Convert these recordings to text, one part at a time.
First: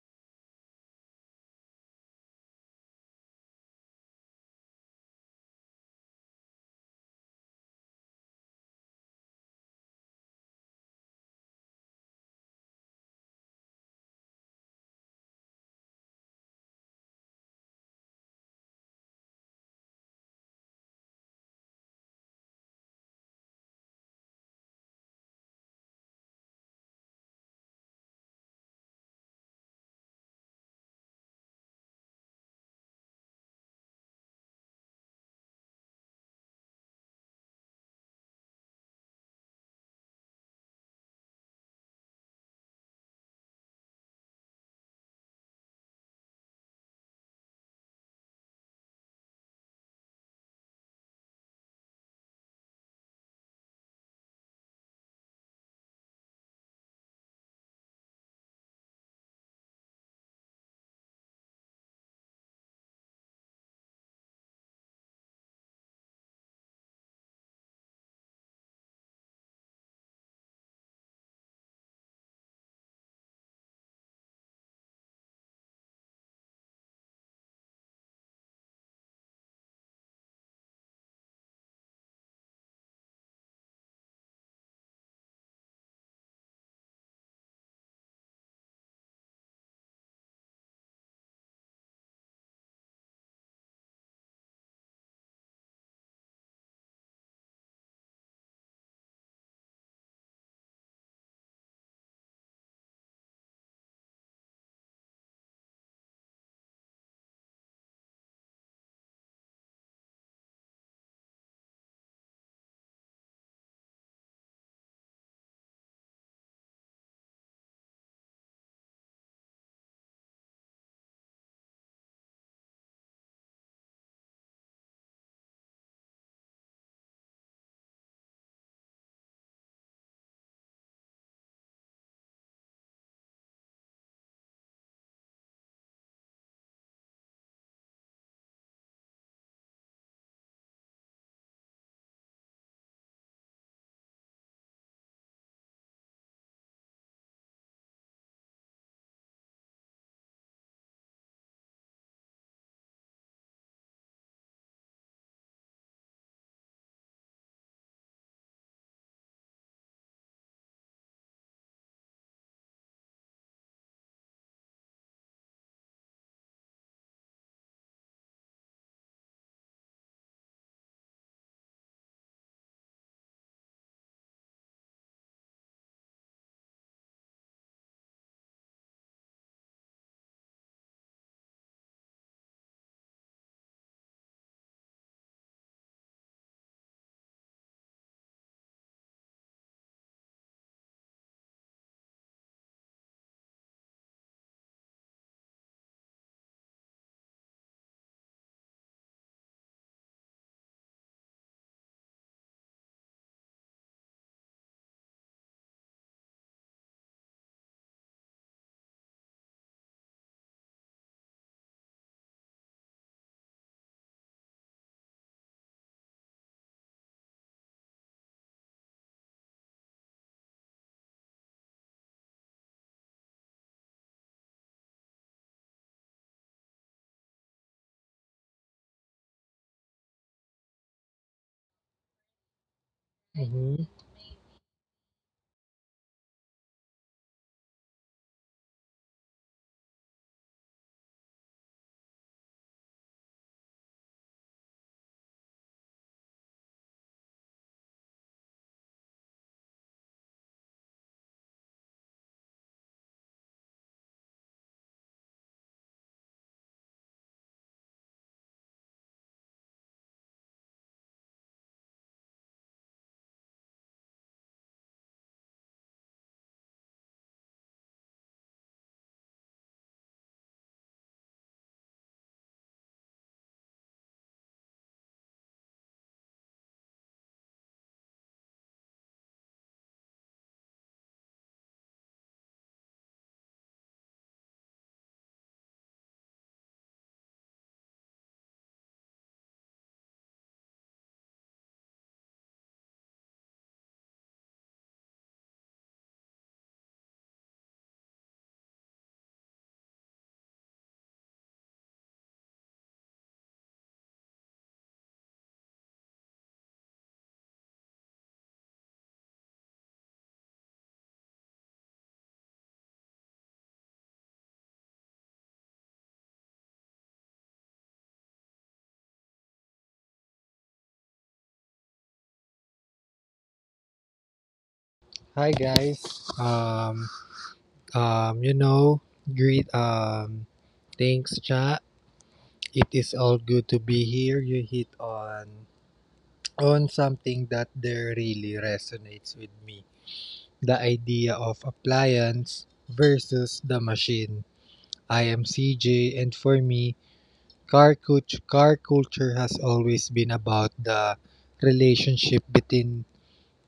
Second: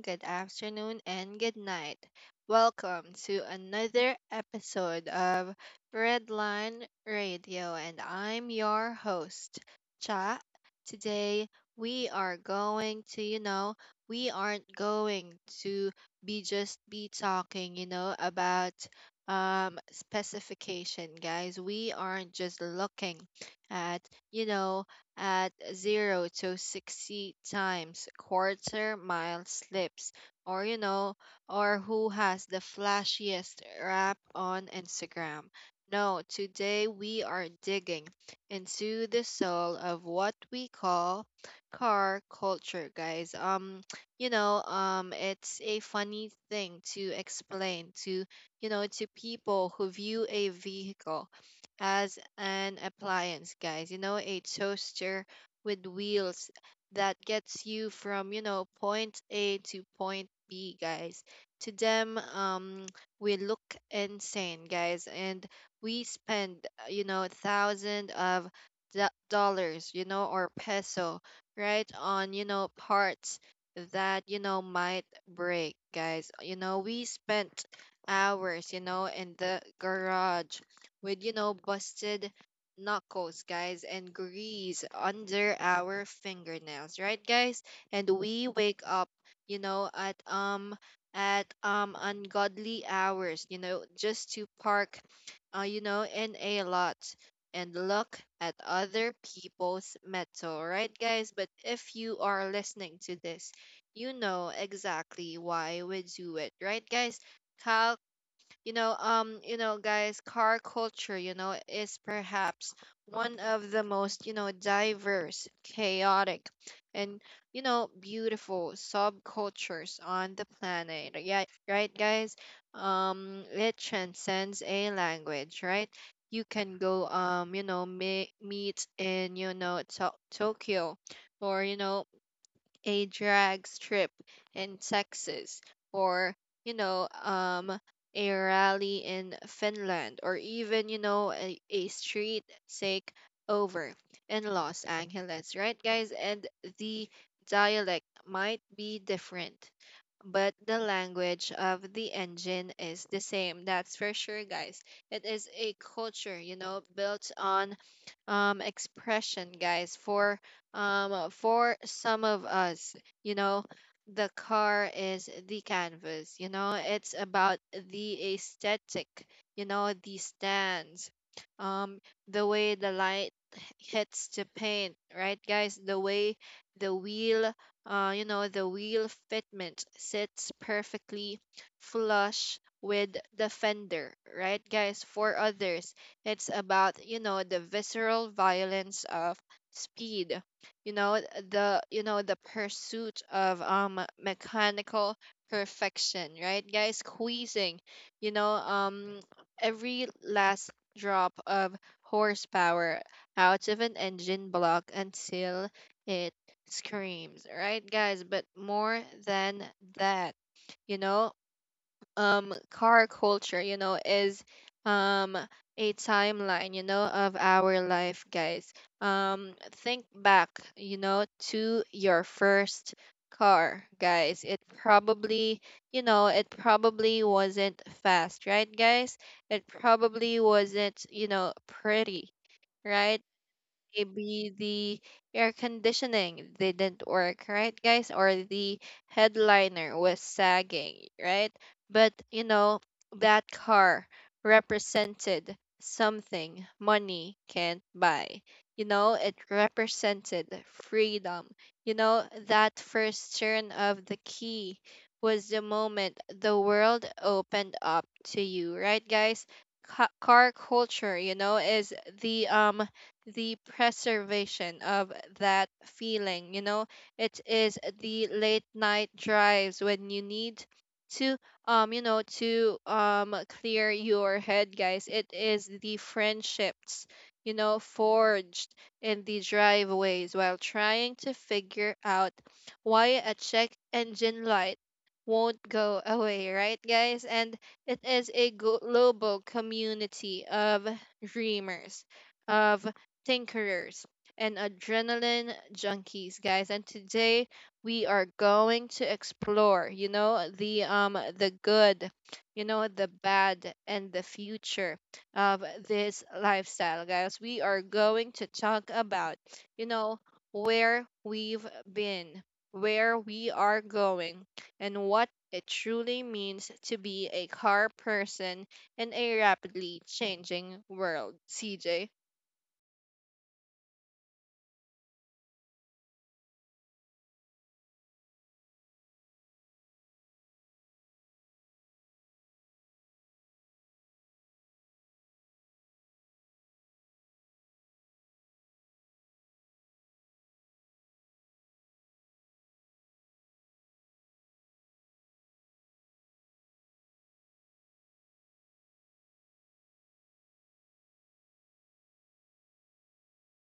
good afternoon, and good night. Welcome to another episode of Redline Radio, and I'm your host, Cha. Today, we are going to, you know, we aren't going to be just be talking, about specification, guys. We aren't just looking at you know at 0 to 60 times, quarter mile slips, or you know or who has the flashiest rap on Instagram. No, today we are digging into the soul of what we call car culture, guys. It's a funny thing to explain to people who view a vehicle as an appliance, guys. You know, a toaster with wheels that gets you from point A to point B, guys. To them, we look insane, guys, and we spend, thousands of dollars, or peso, right, on, parts that, might break, guys. You know, we spent hours, in the garage with, busted knuckles, guys, and grease under our fingernails, right, guys? And we wake up, you know, at um at ungodly hours, just to park, in a lot and look at other people's metal, right, guys? But if you are listening to this, you know exactly why we do it, right, guys? Cal, guys, car culture, is perhaps one of the most, diverse, chaotic, and, beautiful subcultures on the planet, yeah, right, guys. It transcends a language, right? You can go, meet in, Tokyo, or, a drag strip in Texas, or you know um a rally in Finland, or even, a street take over in Los Angeles, right, guys. And the dialect might be different, but the language of the engine is the same. That's for sure, guys. It is a culture, built on expression, guys. For some of us, you know, the car is the canvas. You know, it's about the aesthetic. You know, the stands, um, the way the light hits the paint, right, guys? The way the wheel the wheel fitment sits perfectly flush with the fender, right, guys? For others, it's about, the visceral violence of speed, you know, the pursuit of mechanical perfection, right, guys? Squeezing, you know, um every last drop of horsepower out of an engine block until it screams, right, guys? But more than that, you know, car culture, is um a timeline, of our life, guys. Think back, you know, to your first car, guys. It probably wasn't fast, right, guys? It probably wasn't, pretty. Right? hmm Maybe the air conditioning didn't work, right, guys? Or the headliner was sagging, right? But, that car represented something money can't buy. You know, it represented freedom. You know, that first turn of the key was the moment the world opened up to you, right, guys? Car culture, is the um the preservation of that feeling. You know, it is the late night drives when you need to to clear your head, guys. It is the friendships, forged in the driveways while trying to figure out why a check engine light won't go away, right, guys. And it is a global community of dreamers, of tinkerers, and adrenaline junkies, guys. And today we are going to explore, the good, the bad, and the future of this lifestyle, guys. We are going to talk about, you know where we've been, where we are going, and what it truly means to be a car person in a rapidly changing world, CJ. Hi guys. Um, you know, greet. Thanks, chat. It is all good to be here. You hit on something that there really resonates with me. The idea of appliance versus the machine. I am CJ, and for me, car culture has always been about the relationship between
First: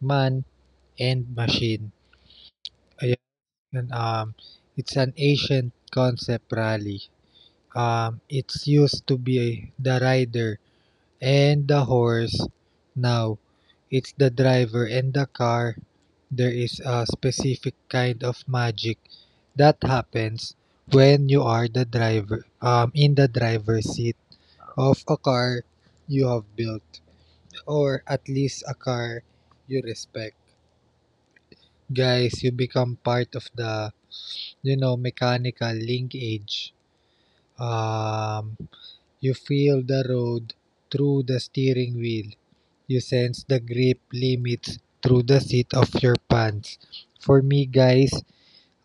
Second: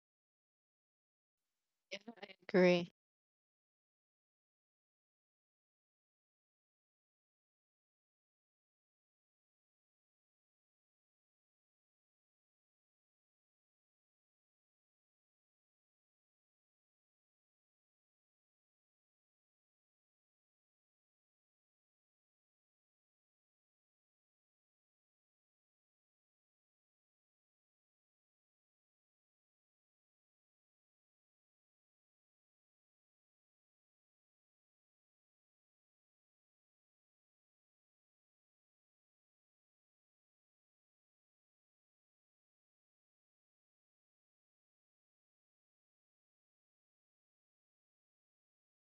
man and machine. Yeah, I agree. And It's an ancient concept rally. It's used to be the rider and the horse. Now, it's the driver and the car. There is a specific kind of magic that happens when you are the driver, in the driver's seat of a car you have built, or at least a car you respect. Guys, you become part of the mechanical linkage. Um, you feel the road through the steering wheel. You sense the grip limits through the seat of your pants. For me, guys,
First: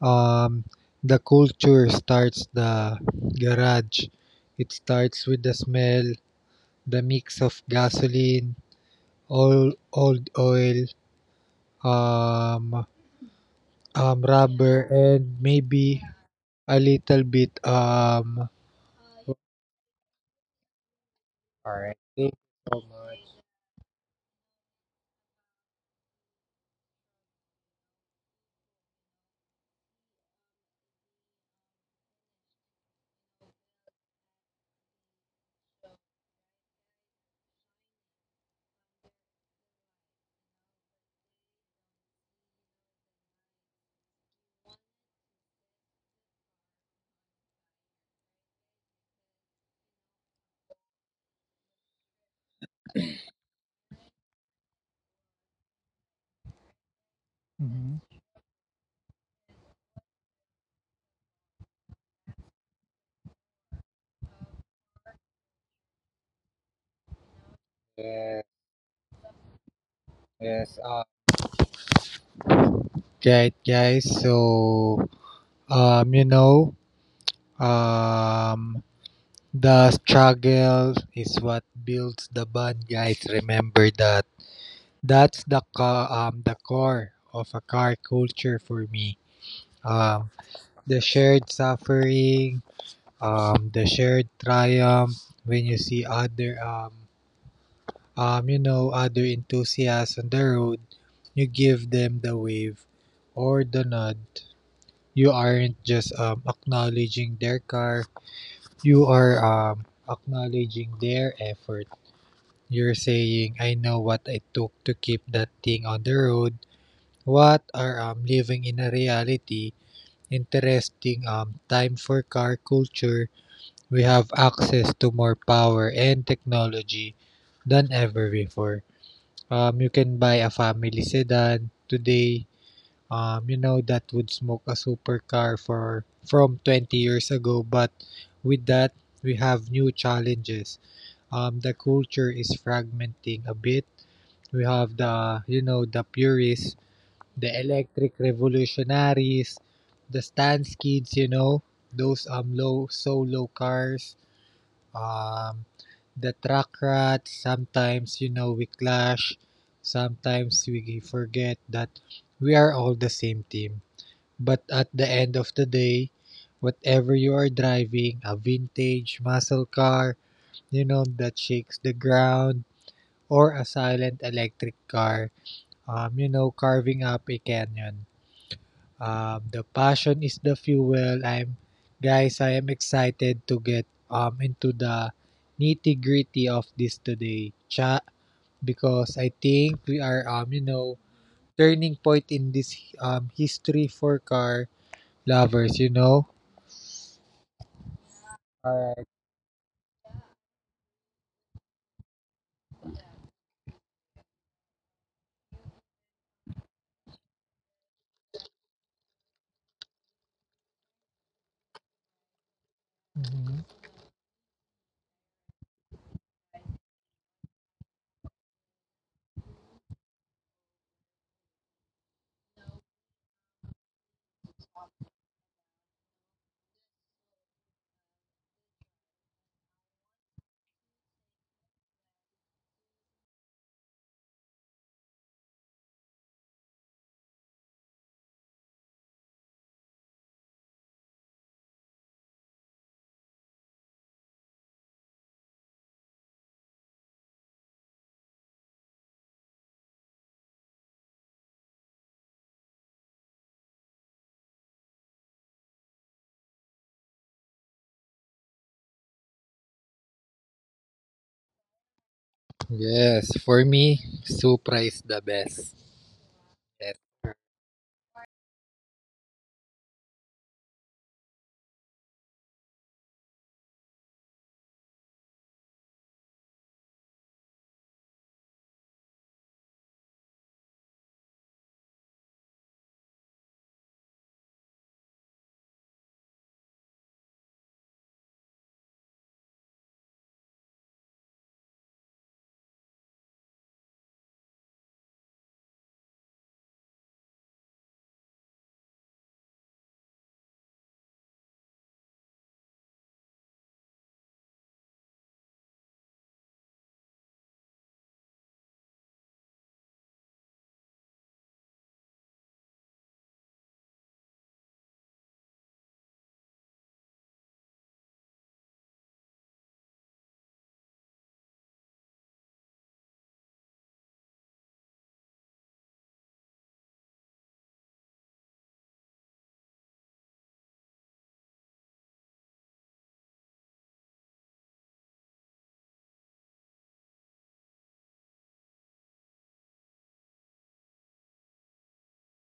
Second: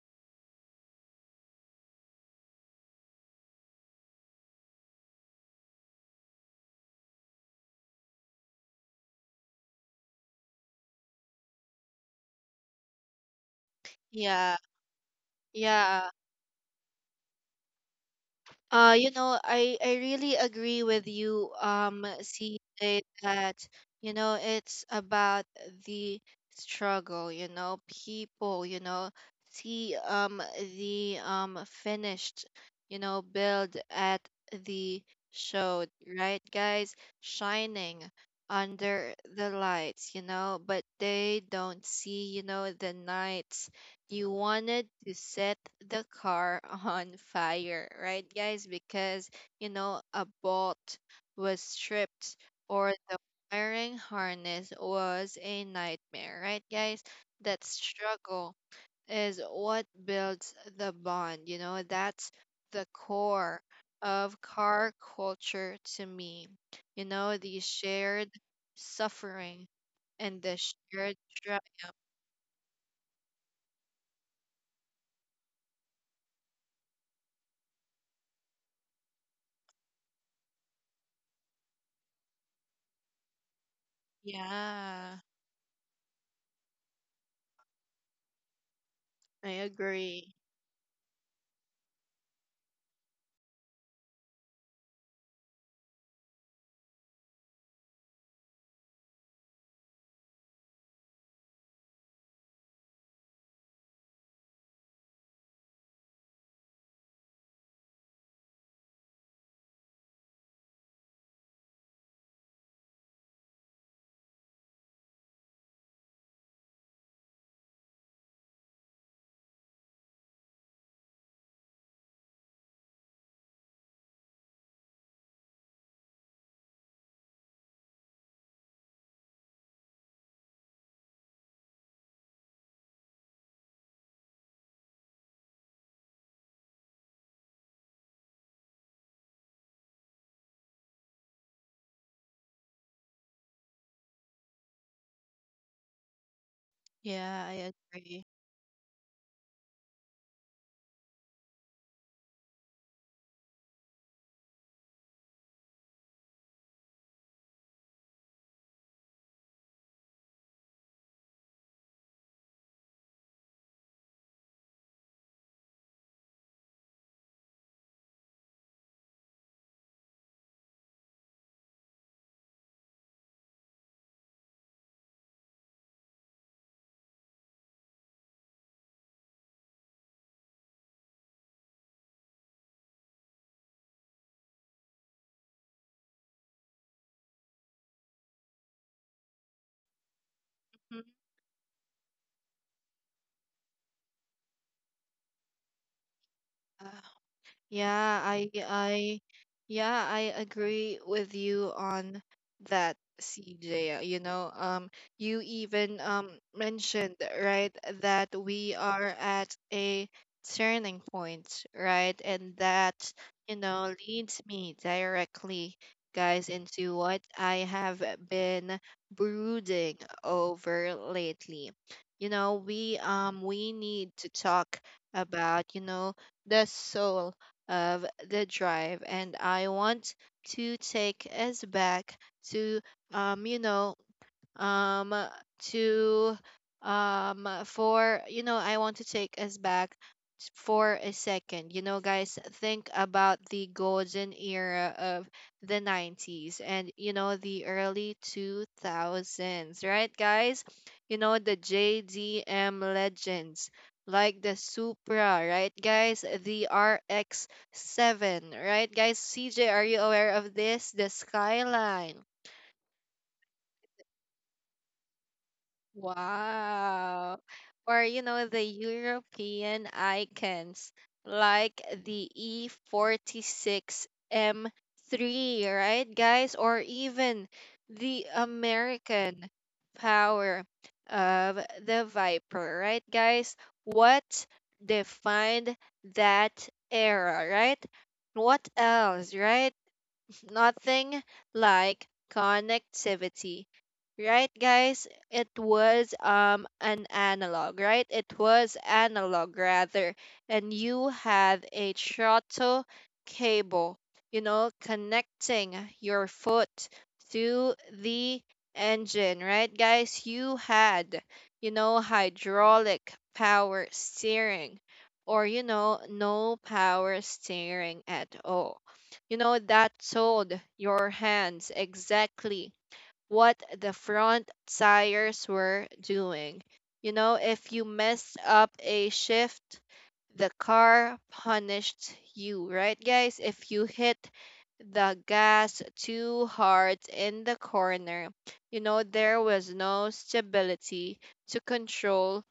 um, the culture starts the garage. It starts with the smell, the mix of gasoline, old oil, um, Yeah, rubber, and maybe yeah. a little bit I really agree with you, All right. Thank you so CJ, much. that it's about the struggle. People. See, the finished, build at the show, right, guys? Shining under the lights. You know, but they don't see. You know, the night you wanted to set the car on fire, right, guys? Because, a bolt was stripped, or the wiring harness was a nightmare, right, guys? That hmm struggle is what builds the bond. That's the core of car culture to me. You know, the shared Yeah, suffering and the yes. Shared triumph. Right, guys. So, um, you know, um, the struggle is what builds the bond, guys. Remember that. Yeah. That's the the core of a car culture for me. I Um, agree. the shared suffering, the shared triumph when you see other enthusiasts on the road, you give them the wave or the nod. You aren't just acknowledging their car, you are acknowledging their effort. You're saying, I know what I took to keep that thing on the road. What are living in a reality, interesting time for car culture. We have access to more power and technology than ever before. You can buy a family sedan today. You know that would smoke a supercar for from 20 years ago, but with that we have new challenges. The culture is fragmenting a bit. We have the you know the purists, Yeah, the I electric agree. revolutionaries, the stance kids. You know those low cars. Um, the track rat sometimes you know we clash, sometimes we forget that we are all the same team, but at the end of the day, whatever you are driving, a vintage muscle car you know that shakes the ground, or a silent electric car you know carving up a canyon. The passion is the fuel. Guys, I am excited to get into the nitty gritty of this today, chat, because I think we are you know Mhm. turning point in this history for car lovers. You know. Uh, Yeah, I Alright. I yeah, I agree with you on that, CJ. You even mentioned, right, that we are at a turning point, right? And that, Mhm. Leads me directly, guys, into what I have been brooding over lately. You know, we need to talk about, the soul of the drive. And I want to take us back to you know um to for you know I want to take us back for a second. You know, guys, think about the golden era of the 90s, and, the early 2000s, right, guys. You know, the JDM legends like the Supra, right, guys, the RX 7, right, guys. CJ, are you aware of this? The Skyline? Yes, for me, Supra is the best. Yes. Wow. Or, the European icons like the E46M3, right, guys? Or even the American power of the Viper, right, guys? What defined that era, right? What else, right, is nothing like connectivity. Right, guys? It was an analog, right? It was analog, rather, and you had a throttle cable, connecting your foot to the engine, right, guys? You had, hydraulic power steering, or, no power steering at all. You know, that told your hands exactly what the front tires were doing. You know, if you messed up a shift, the car punished you, right, guys? If you hit the gas too hard in the corner, there was no stability to control.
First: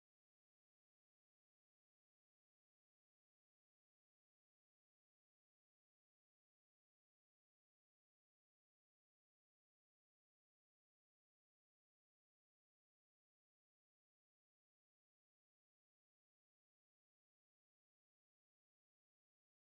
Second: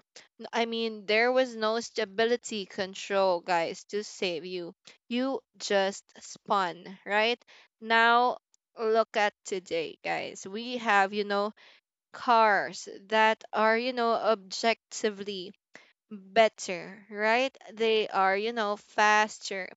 I mean, there was no stability control, guys, to save you. You just spun, right? Now, look at today, guys. We have, cars that are, objectively better, right? They are, faster,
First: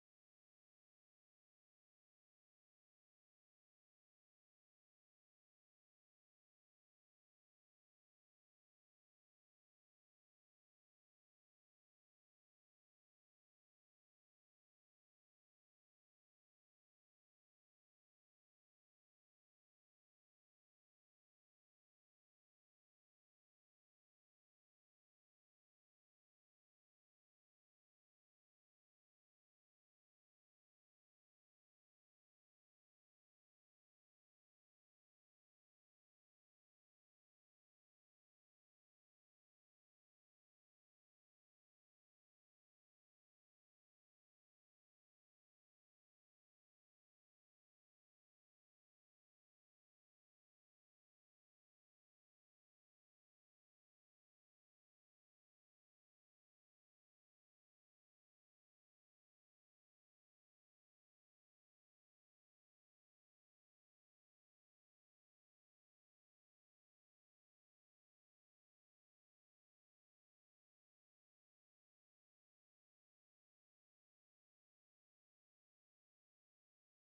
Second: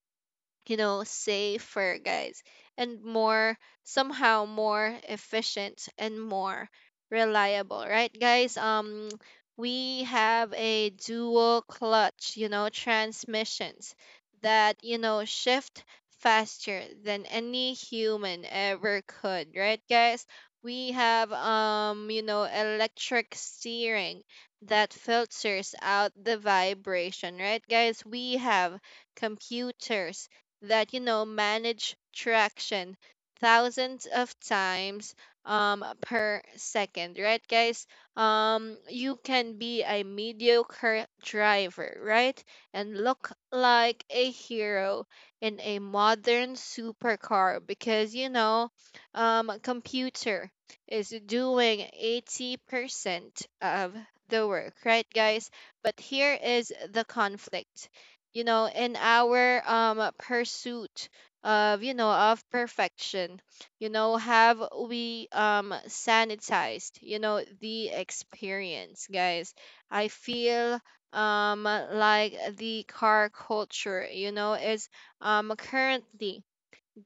safer, guys, and somehow more efficient and more reliable, right, guys? We have a dual clutch, transmissions that, shift faster than any human ever could, right, guys? We have, electric steering that filters out the vibration, right, guys? We have computers that, manage traction thousands of times per second, right, guys. You can be a mediocre driver, right, and look like a hero in a modern supercar because, computer is doing 80% of the work, right, guys. But here is the conflict. In our pursuit of perfection, have we sanitized, the experience, guys? I feel like the car culture, is currently,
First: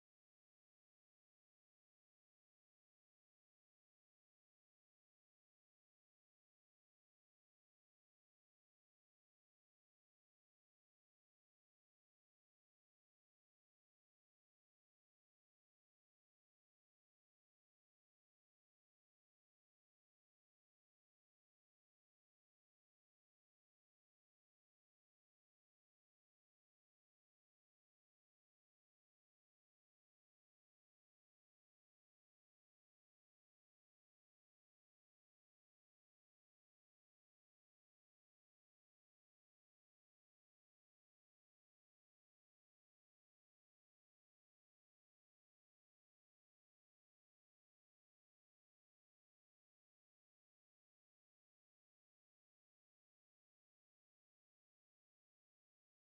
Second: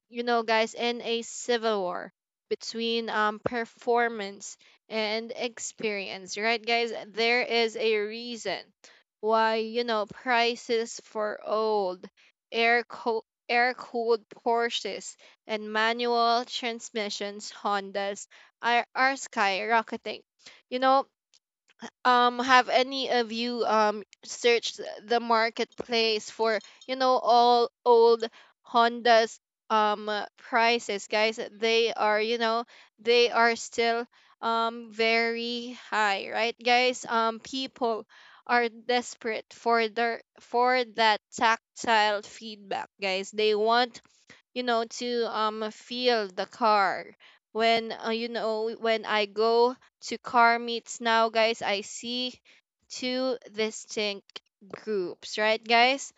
guys, in a civil war between, performance and experience, right, guys. There is a reason why, prices for old air-cooled Porsches and manual transmissions Hondas are skyrocketing. You know, have any of you searched the marketplace for all old Hondas, prices, guys. They are still very high, right, guys. People are desperate for their for that tactile feedback, guys. They want, to feel the car when, when I go to car meets now, guys. I see two distinct groups, right, guys.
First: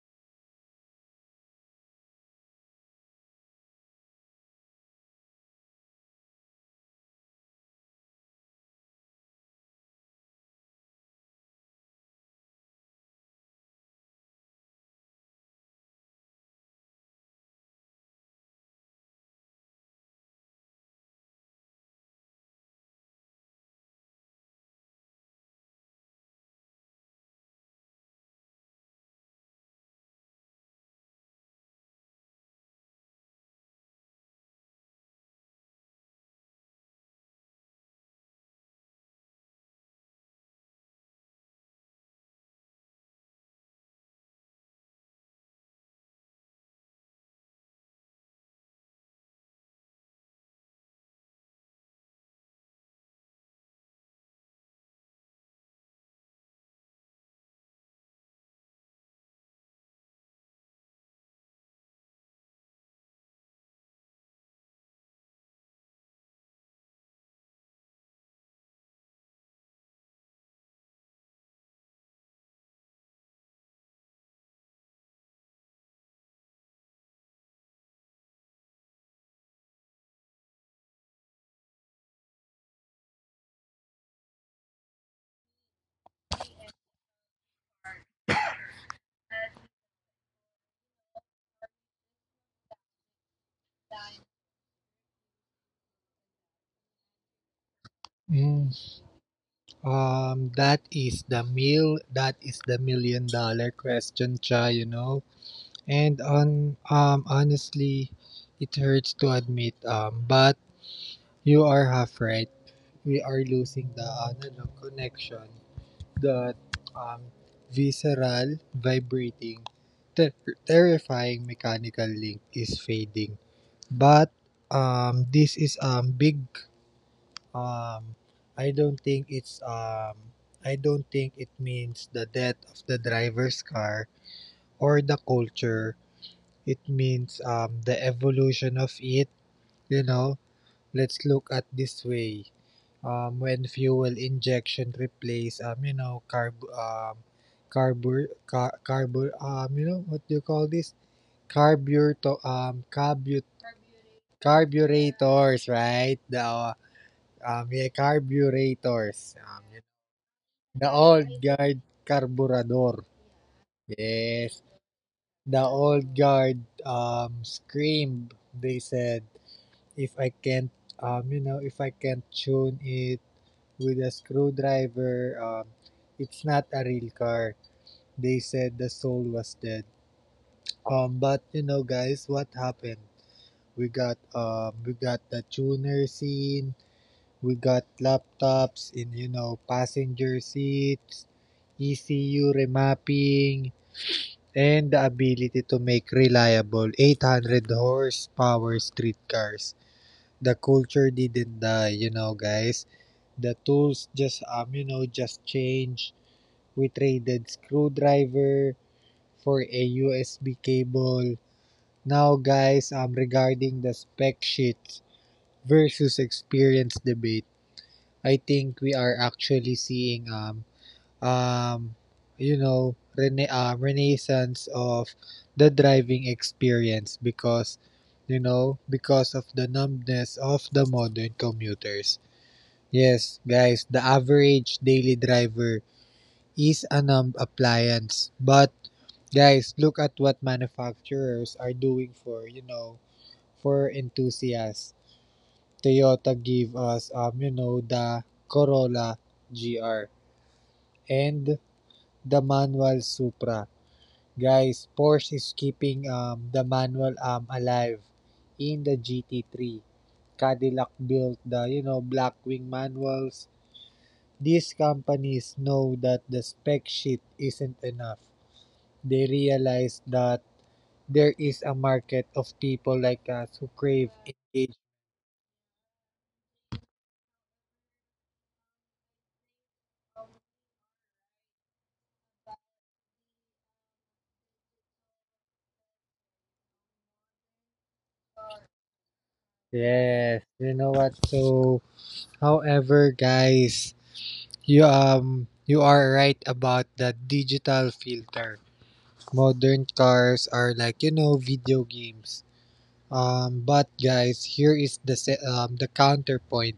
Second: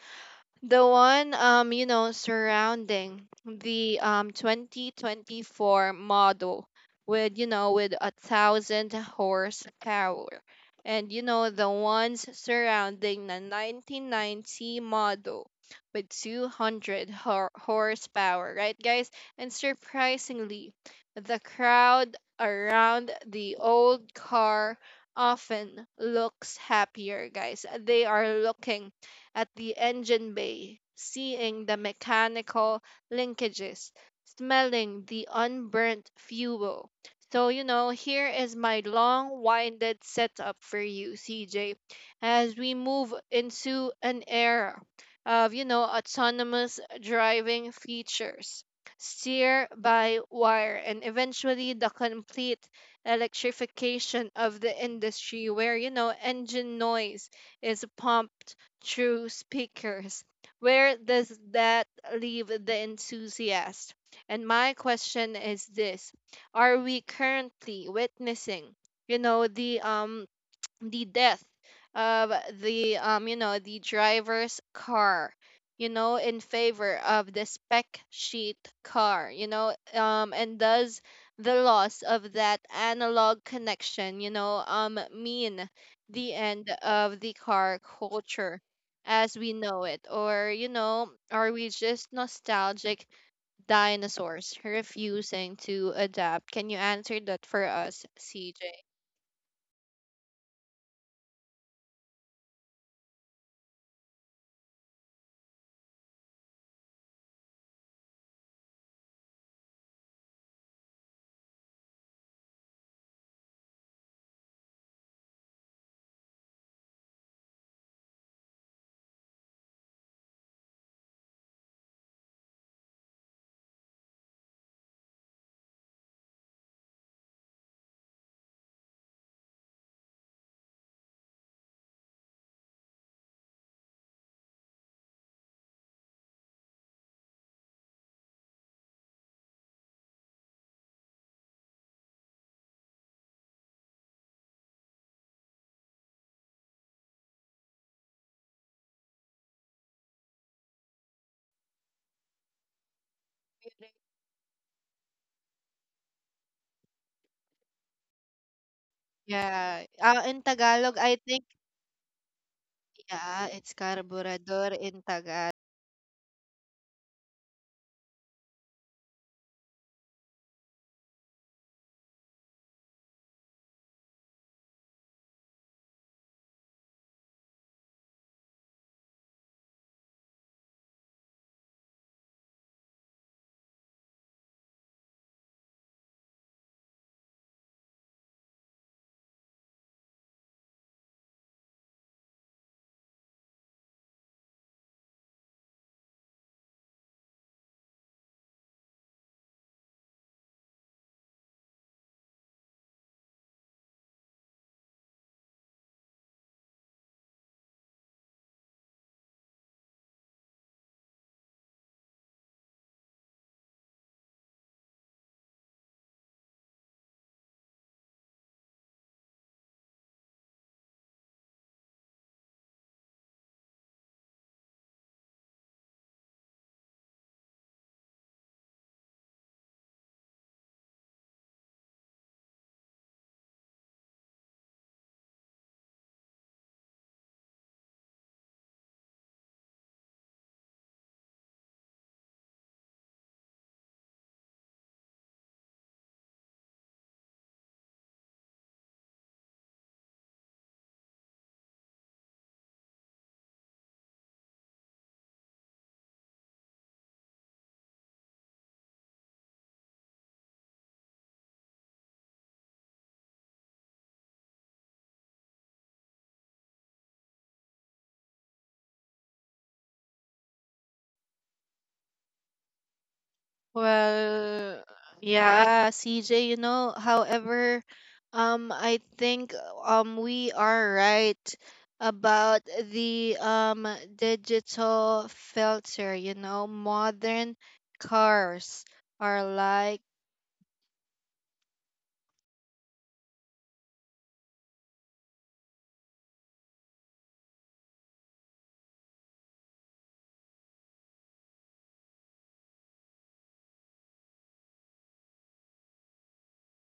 The one, surrounding the 2024 model with 1,000 horsepower. And, the ones surrounding the 1990 model with 200 horsepower, right, guys. And surprisingly, the crowd around the old car often looks happier, guys. They are looking at the engine bay, seeing the mechanical linkages, smelling the unburnt fuel. So, here is my long winded setup for you, CJ, as we move into an era of, autonomous driving features, steer by wire, and eventually the complete electrification of the industry where, engine noise is pumped through speakers. Where does that leave the enthusiast? And my question is this: are we currently witnessing, you know, the um the death of the driver's car, in favor of the spec sheet car? And does the loss of that analog connection, mean the end of the car culture as we know it? Or, are we just nostalgic dinosaurs refusing to adapt? Can you answer that for us, CJ? Mm, that is the meal. That is the million dollar question, cha. You know. And on Honestly, it hurts to admit but you are half right. We are losing the analog connection, that um visceral, vibrating, ter- terrifying mechanical link is fading. But this is big um I don't think it's um I don't think it means the death of the driver's car or the culture. It means, the evolution of it. You know, let's look at this way. When fuel injection replace you know, carb carbur car, carbur you know, what do you call this? Carburator carbu Carburetors, right? The Yeah, carburetors. Yeah, You know, in the Tagalog, I old think, guard carburador. yeah, it's Yes, carburador in Tagalog. the old guard screamed. They said, if I can't if I can't tune it with a screwdriver, it's not a real car. They said the soul was dead, but you know guys what happened? We got the tuner scene. We got laptops in you know passenger seats, ECU remapping, and the ability to make reliable 800 horsepower streetcars. The culture didn't die, you know, guys. The tools just you know just changed. We traded screwdriver for a USB cable. Now guys, regarding the spec sheets versus experience debate, I think we are actually seeing um you know renaissance of the driving experience because because of the numbness of the modern commuters. Yes, guys, the average daily driver is a numb appliance. But guys, look at what manufacturers are doing for, you know, for enthusiasts. Toyota gave us you know, the Corolla GR and the manual Supra. Guys, Porsche is keeping the manual alive in the GT3. Cadillac built the, you know, Blackwing manuals. These companies know that the spec sheet isn't enough. They realize that there is a market of people like us who crave engagement. Well, yeah, CJ, you know, however, I think we are right about the digital filter, you know, modern cars are like Yes, you know what? So, however, guys, you are right about the digital filter. Modern cars are like you know video games. But guys, here is the the counterpoint.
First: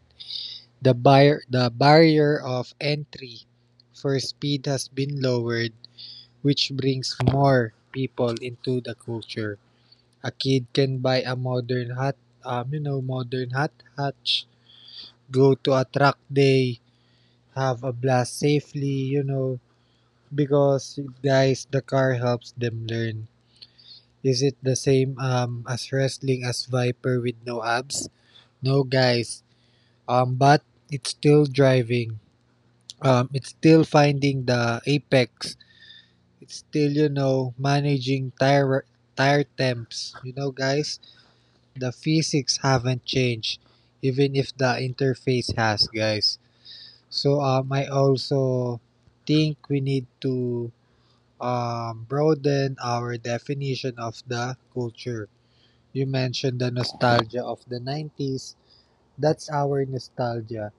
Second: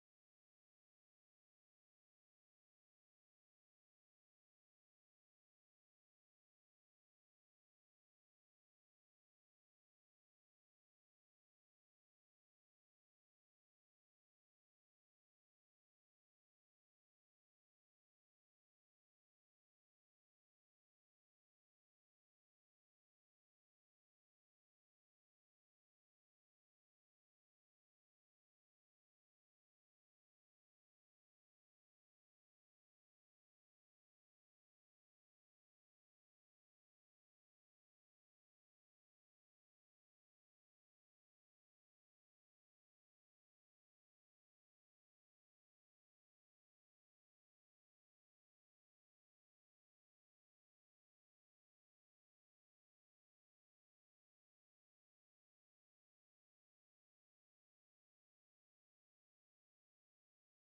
The barrier of entry for speed has been lowered, which brings more people into the culture. A kid can buy a modern hot hatch, go to a track day, have a blast safely, you know, because guys, the car helps them learn. Is it the same as wrestling as Viper with no abs? No, guys. But it's still driving. It's still finding the apex. It's still, you know, managing tire temps. You know, guys, the physics haven't changed even if the interface has, guys. So I also think we need to broaden our definition of the culture. You mentioned the nostalgia of the nineties, that's our nostalgia,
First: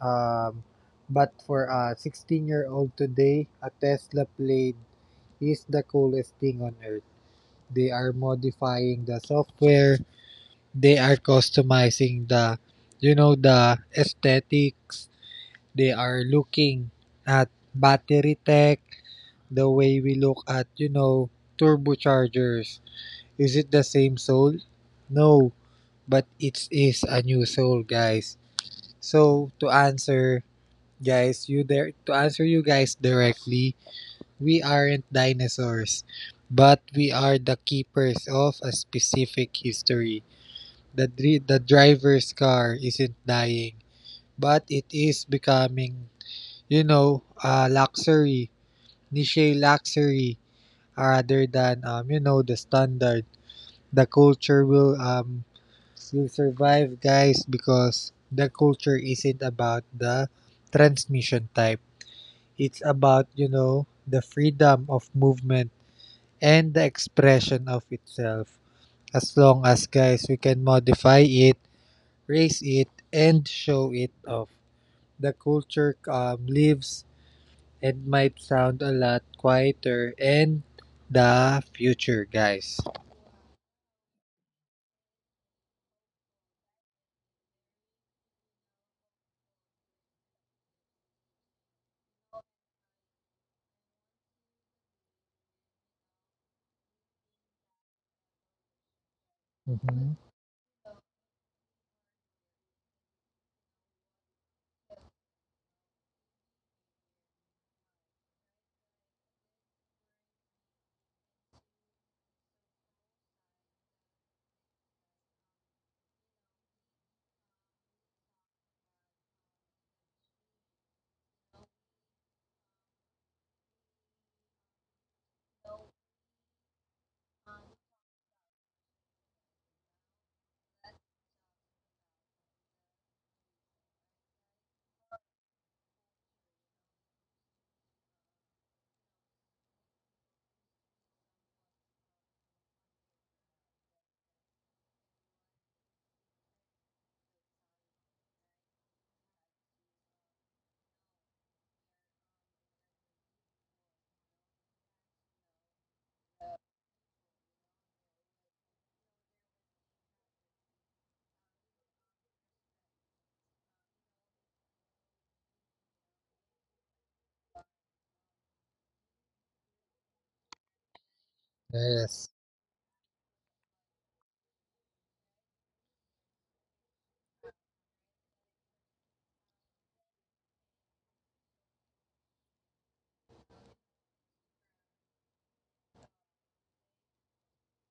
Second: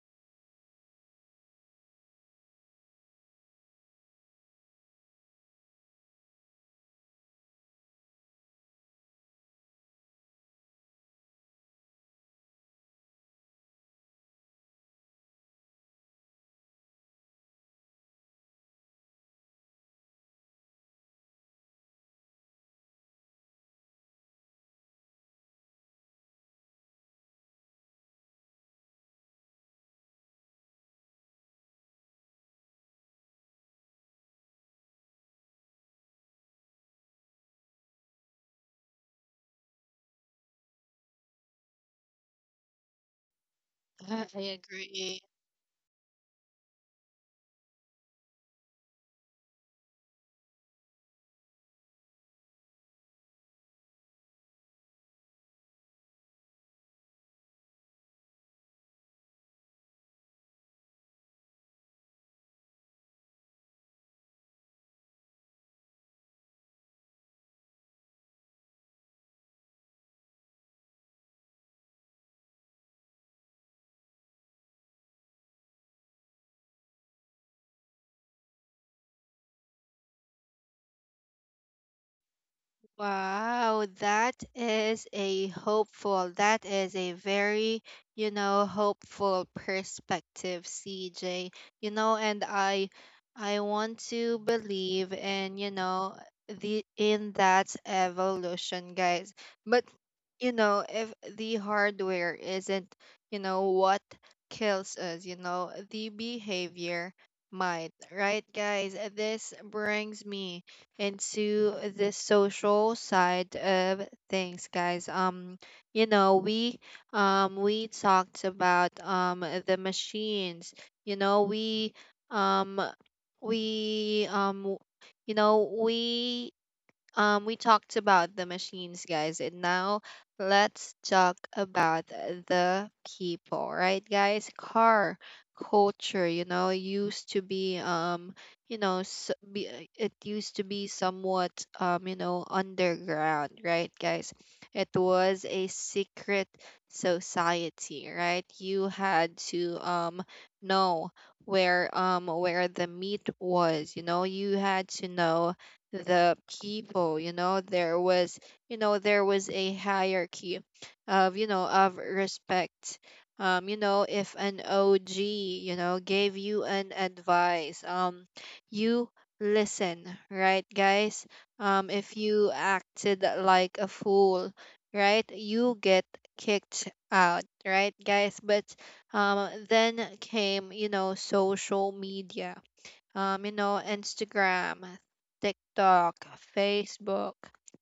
um but for a 16 year old today a tesla blade is the coolest thing on earth. They are modifying the software, they are customizing the you know the aesthetics. They are looking at battery tech the way we look at you know turbochargers. Is it the same soul? No, but it is a new soul, guys. So to answer, guys you there to answer you guys directly, we aren't dinosaurs, but we are the keepers of a specific history. The, the driver's car isn't dying, I but it agree. is becoming, you know, a luxury, niche luxury, rather than, you know, the standard. The culture will survive, guys, because the culture isn't about the transmission type. It's about, you know, the freedom of movement and the expression of itself. As long as, guys, we can modify it, raise it and show it off. The culture lives and might sound a lot quieter in the future, guys. Wow, that is a hopeful, that is a very, you know, hopeful perspective, CJ. You know, and I want to believe in, you know, the in that evolution, guys. But Mhm. you know, if the hardware isn't, you know, what kills us, you know, the behavior might, right, guys? This brings me into the social side of things, guys. We we talked about the machines. You know, um we you know we We talked about the machines, guys, and now let's talk about the people, right, guys? Car culture, you know, used to be, it used to be somewhat, you know, underground, right, guys? It was a secret society, right? You had to, know where the meat was, you know, you had to know the people, you know, there was there was a hierarchy of, you know, of respect. You know, if an OG, you know, gave you an advice, you listen, right, guys? If Yes. you acted like a fool, right, you get kicked out, right, guys? But then came, you know, social media, you know, Instagram, TikTok, Facebook,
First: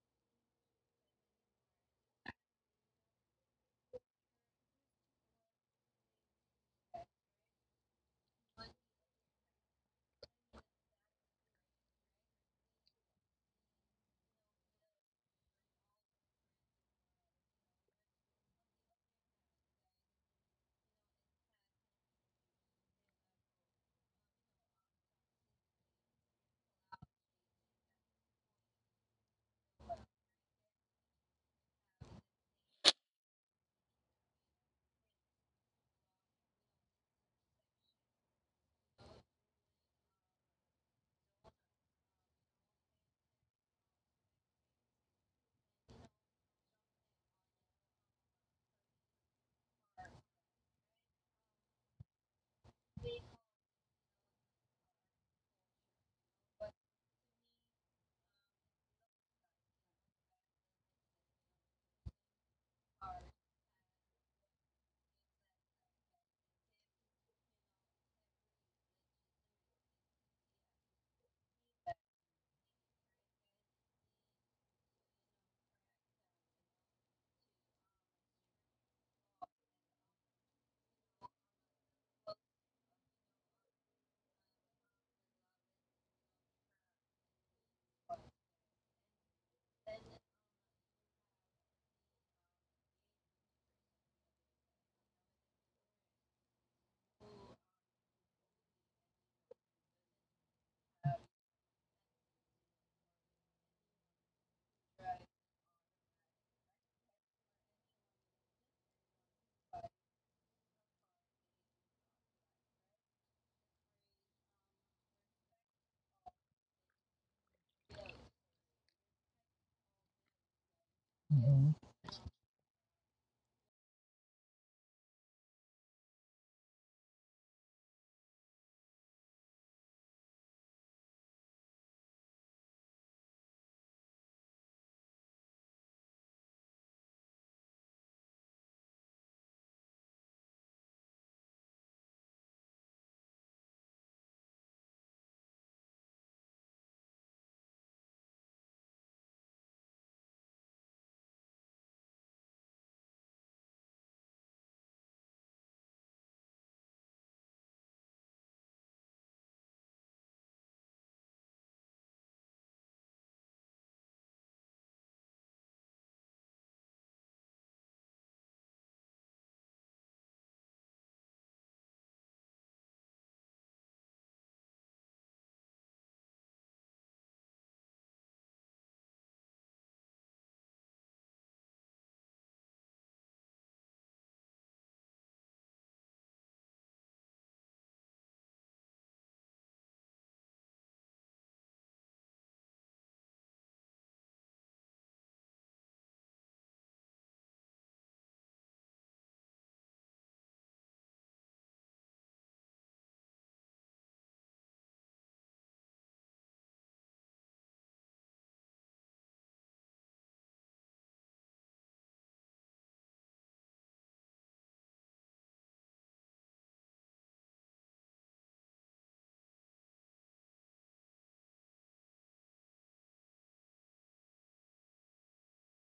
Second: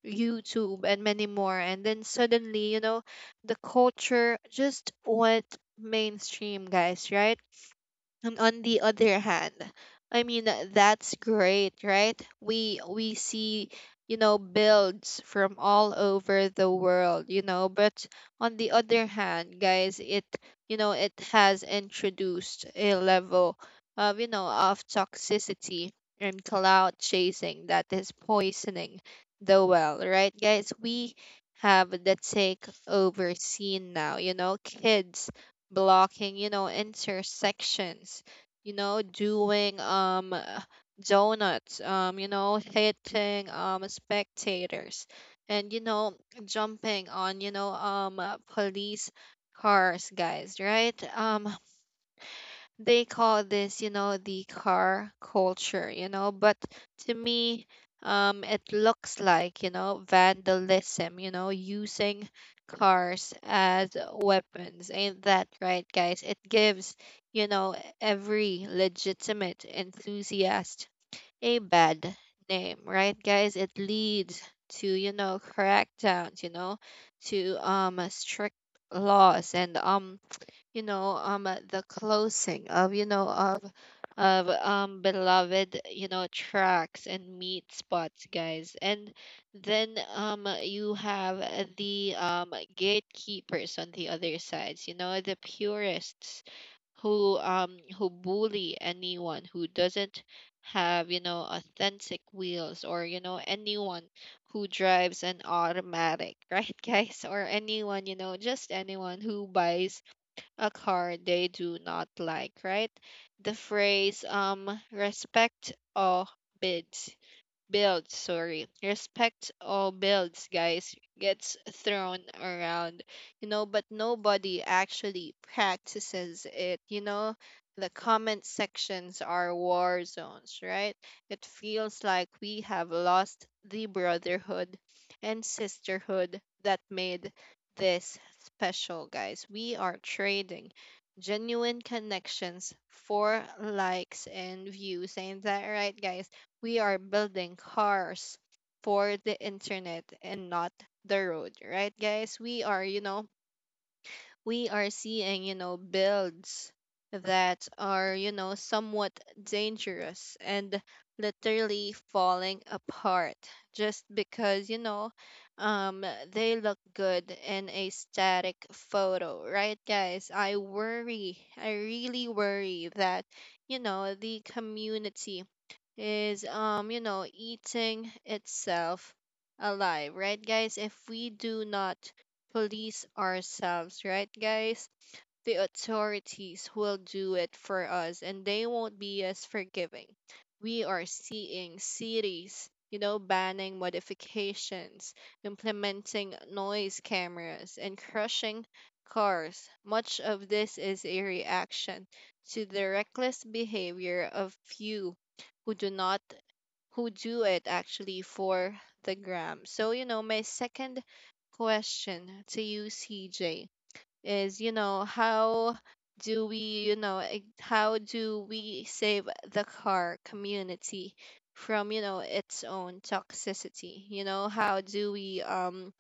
YouTube, and many more. And then suddenly, you know, the culture just went mainstream, guys, right? And on the other hand, I mean, that's great, right? We see, you know, builds from all over the world, you know, but on the other hand, guys, it, you know, it has introduced a level of, you know, of toxicity and cloud chasing that is poisoning the well, right? Guys, we have the takeover scene now, you know, kids blocking, you know, intersections, you know, doing donuts, you know, hitting spectators, and you know, jumping on, police cars, guys, right? They call this, you know, the car culture, you know, but to me, it looks like, you know, vandalism, you know, using cars as weapons. Ain't that right, guys? It gives, you know, every legitimate enthusiast a bad name, right, guys? It leads to, you know, crackdowns, you know, to strict laws and the closing of, of beloved, you know, tracks and meat spots, guys. And then you have, the gatekeepers on the other sides, you know, the purists who bully anyone who doesn't have, you know, authentic wheels, or you know, anyone who drives an automatic right, guys? Or anyone, you know, just anyone who buys a car they do not like, right? The phrase, respect or bid builds, sorry. Respect all builds, guys, gets Mhm. thrown around, you know, but nobody actually practices it, you know. The comment sections are war zones, right? It feels like we have lost the brotherhood and sisterhood that made this special, guys. We are trading genuine connections for likes and views. Ain't that right, guys? We are building cars for the internet and not the road, right, guys? We are, you know, we are seeing, you know, builds that are, you know, somewhat dangerous and literally falling apart just because, you know, um, they look good in a static photo, right, guys? I worry, I really worry that, you know, the community is, you know, eating itself alive, right, guys? If we do not police ourselves, right, guys, the authorities will do it for us, and they won't be as forgiving. We are seeing cities, you know, banning modifications, implementing noise cameras, and crushing cars. Much of this is a reaction to the reckless behavior of few who do not, who do it actually for the gram. So, you know, my second question to you, CJ, is you know how do we, how do we save the car community from, you know, its own toxicity? You know, how do we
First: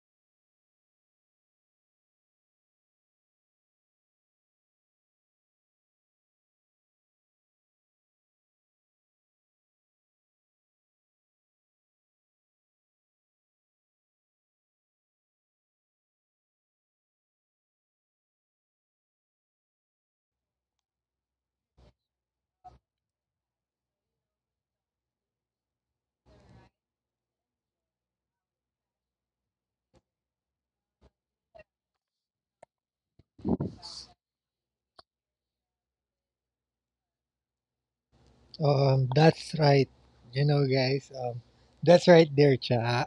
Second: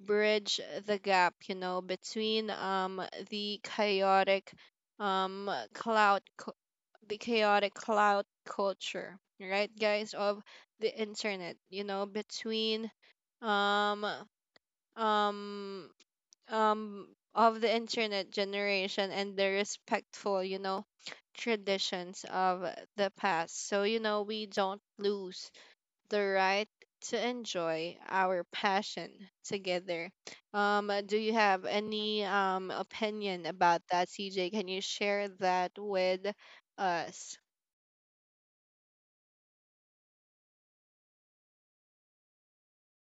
bridge the gap, you know, between the chaotic um cloud cu- the chaotic cloud culture, right, guys, of the internet, you know, between um um um of the internet generation and the respectful, you know, traditions of the past, so you know we don't lose the right to enjoy our passion together? Um Do you have any opinion about that, CJ? Can you share that with us? That's right. You know, guys. That's right there, cha.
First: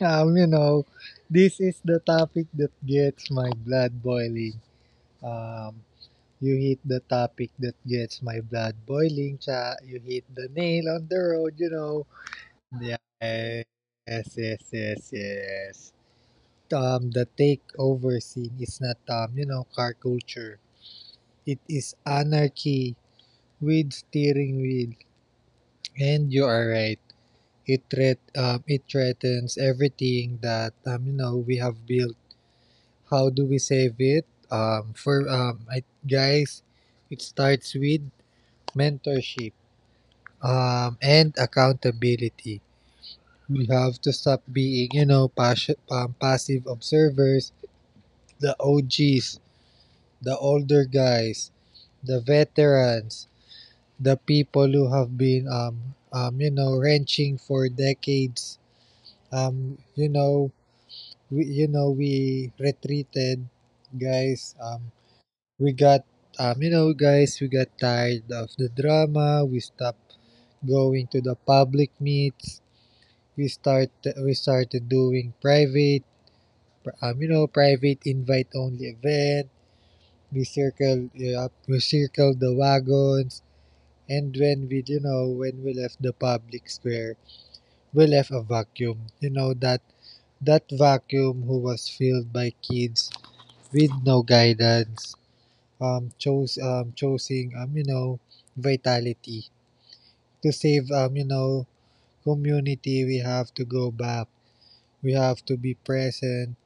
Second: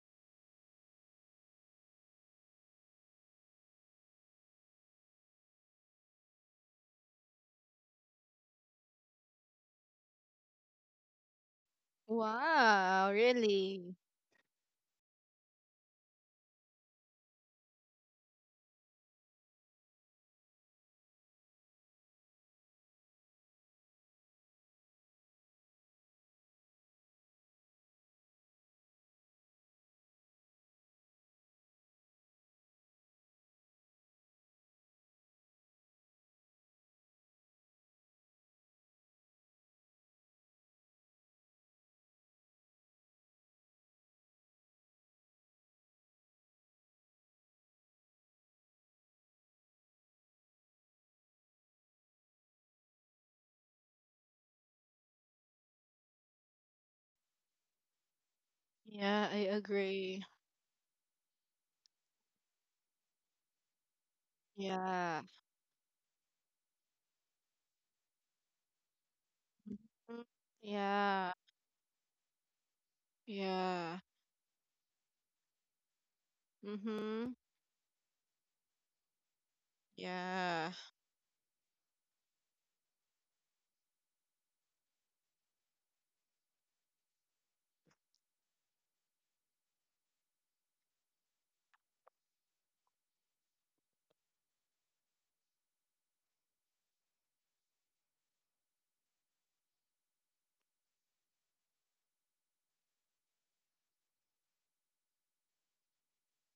You know, this is the topic that gets my blood boiling. Um, you hit the topic that gets my blood boiling, cha. You hit the nail on the road. You know, Yeah, Wow, really. Yes, yes, yes, yes. The takeover scene is not you know, car culture. It is anarchy with steering wheel. And you are right. It threatens everything that you know, we have built. How do we save it? For I, guys, it starts with mentorship, and accountability. We have to stop being, you know, passive observers, the OGs, the older guys, the veterans, the people who have been, you know, wrenching for decades. Yeah, I You agree. know, we retreated, guys. Yeah. we got, you know, guys, we got tired of the drama. We stopped Mhm. going to the Yeah. public meets. We start, Yeah. we started doing private Mm-hmm. Private invite only event. We Yeah. circle, we circle the wagons, and when we, you know, when we left the public square, we left a vacuum. You know that that vacuum who was filled by kids with no guidance, chose choosing you know, vitality to save you know, community. We have to go back. We have to be present,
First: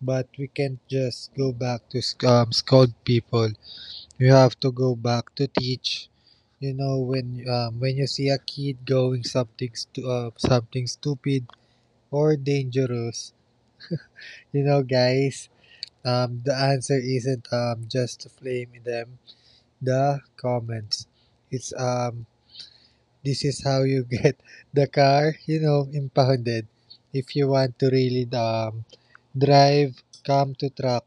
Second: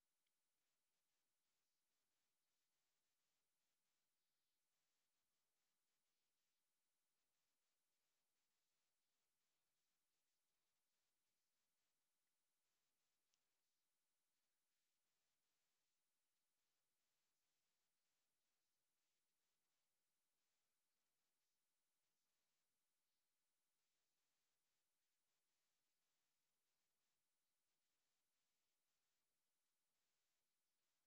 but we can't just go back to scold people. You have to go back to teach. You know when you see a kid going something stupid or dangerous, you know guys, the answer isn't just to flame them. The comments, it's this is how you get the car, you know, impounded. If you want to really drive, come to track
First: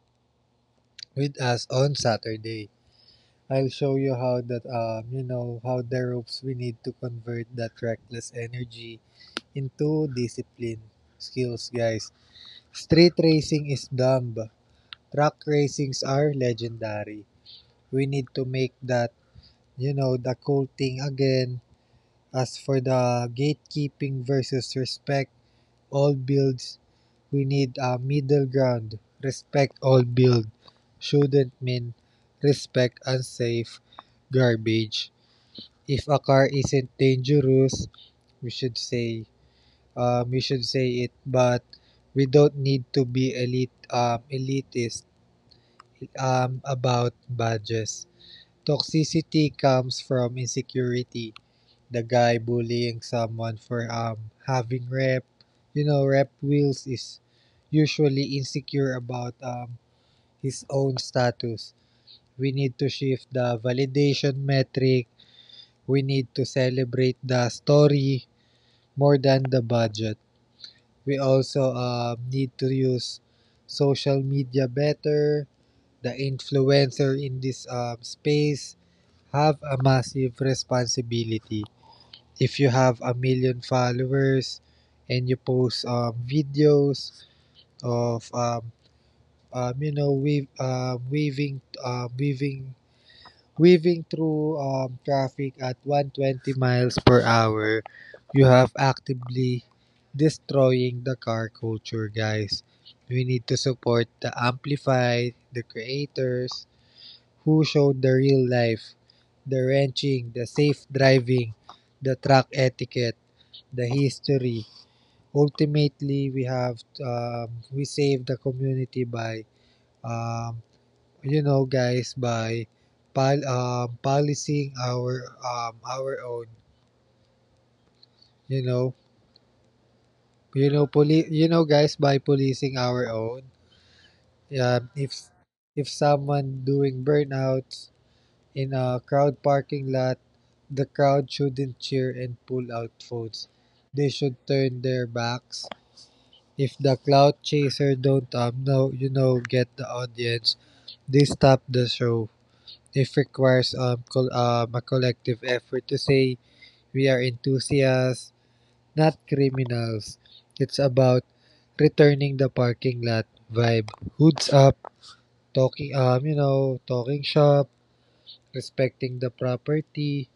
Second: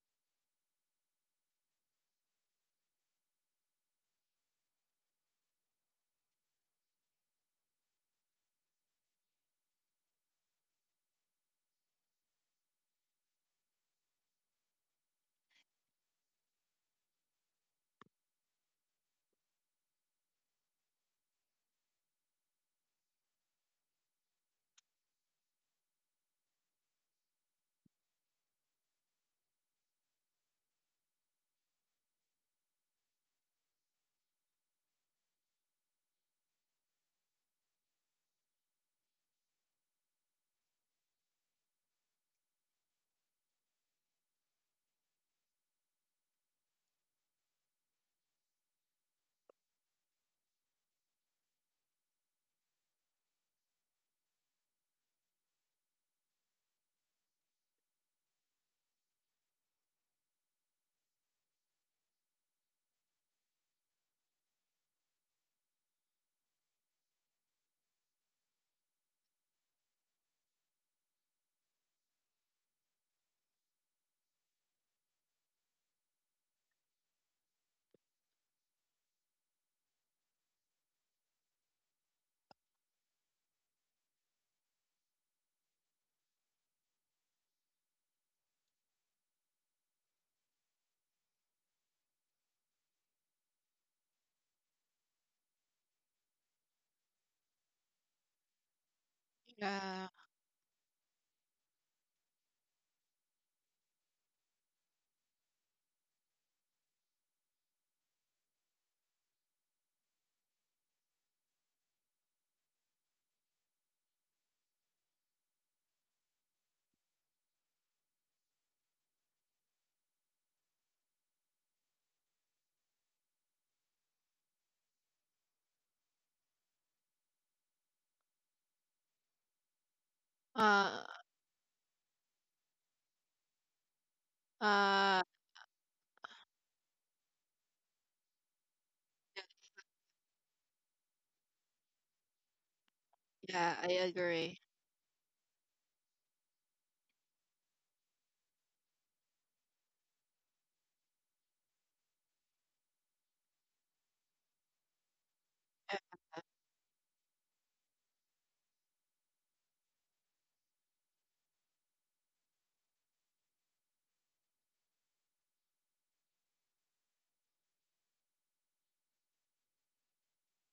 with us on Saturday. I'll show you how that you know how the ropes. We need to convert that reckless energy into discipline skills, guys. Street racing is dumb. Track racings are legendary. We need to make that you know the cool thing again. As for the gatekeeping versus respect all builds, we need a middle ground. Respect all build shouldn't mean respect unsafe garbage. If a car isn't dangerous, we should say we should say it, but we don't need to be elite elitist about badges. Toxicity comes from insecurity. The guy bullying someone for having rep, you know, rep wheels is usually insecure about his own status. We need to shift the validation metric. We need to celebrate the story more than the budget. We also need to use social media better. The influencer in this space have a massive responsibility. If you have a million followers and you post videos of you know wave, weaving weaving weaving through traffic at 120 miles per hour, you have actively Yeah. destroying the car culture, guys. We need to support the amplify, the creators who showed the real life, the wrenching, the safe driving, the track etiquette, the history. Ultimately, we have um, we save the community by um, you know guys by policing our own. You know Uh you know poli- you know guys By policing our own. Yeah, uh if someone doing burnouts in a yeah, crowd parking lot, the crowd shouldn't cheer and pull out yeah, phones. I They agree. should turn their backs. If the cloud chaser don't know, you know, get the audience, they stop the show. It requires a collective Uh, effort to say we are enthusiasts, not criminals. It's about returning the parking lot vibe. Hoods up, talking, talking shop, respecting the property,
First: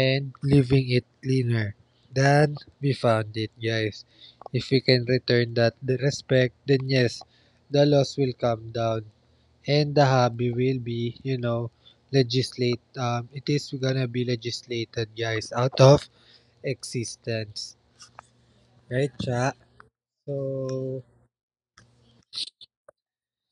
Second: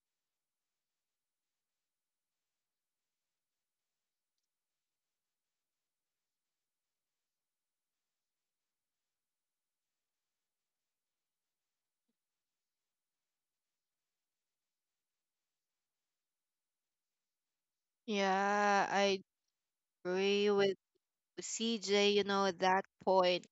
and leaving it cleaner than we found it, guys. If we can return that the respect, then yes, the loss will come down and the hobby will be, you know, legislate. It is gonna be legislated, guys, out of existence. Yeah, Right, I chat. agree with So, CJ, you know, that point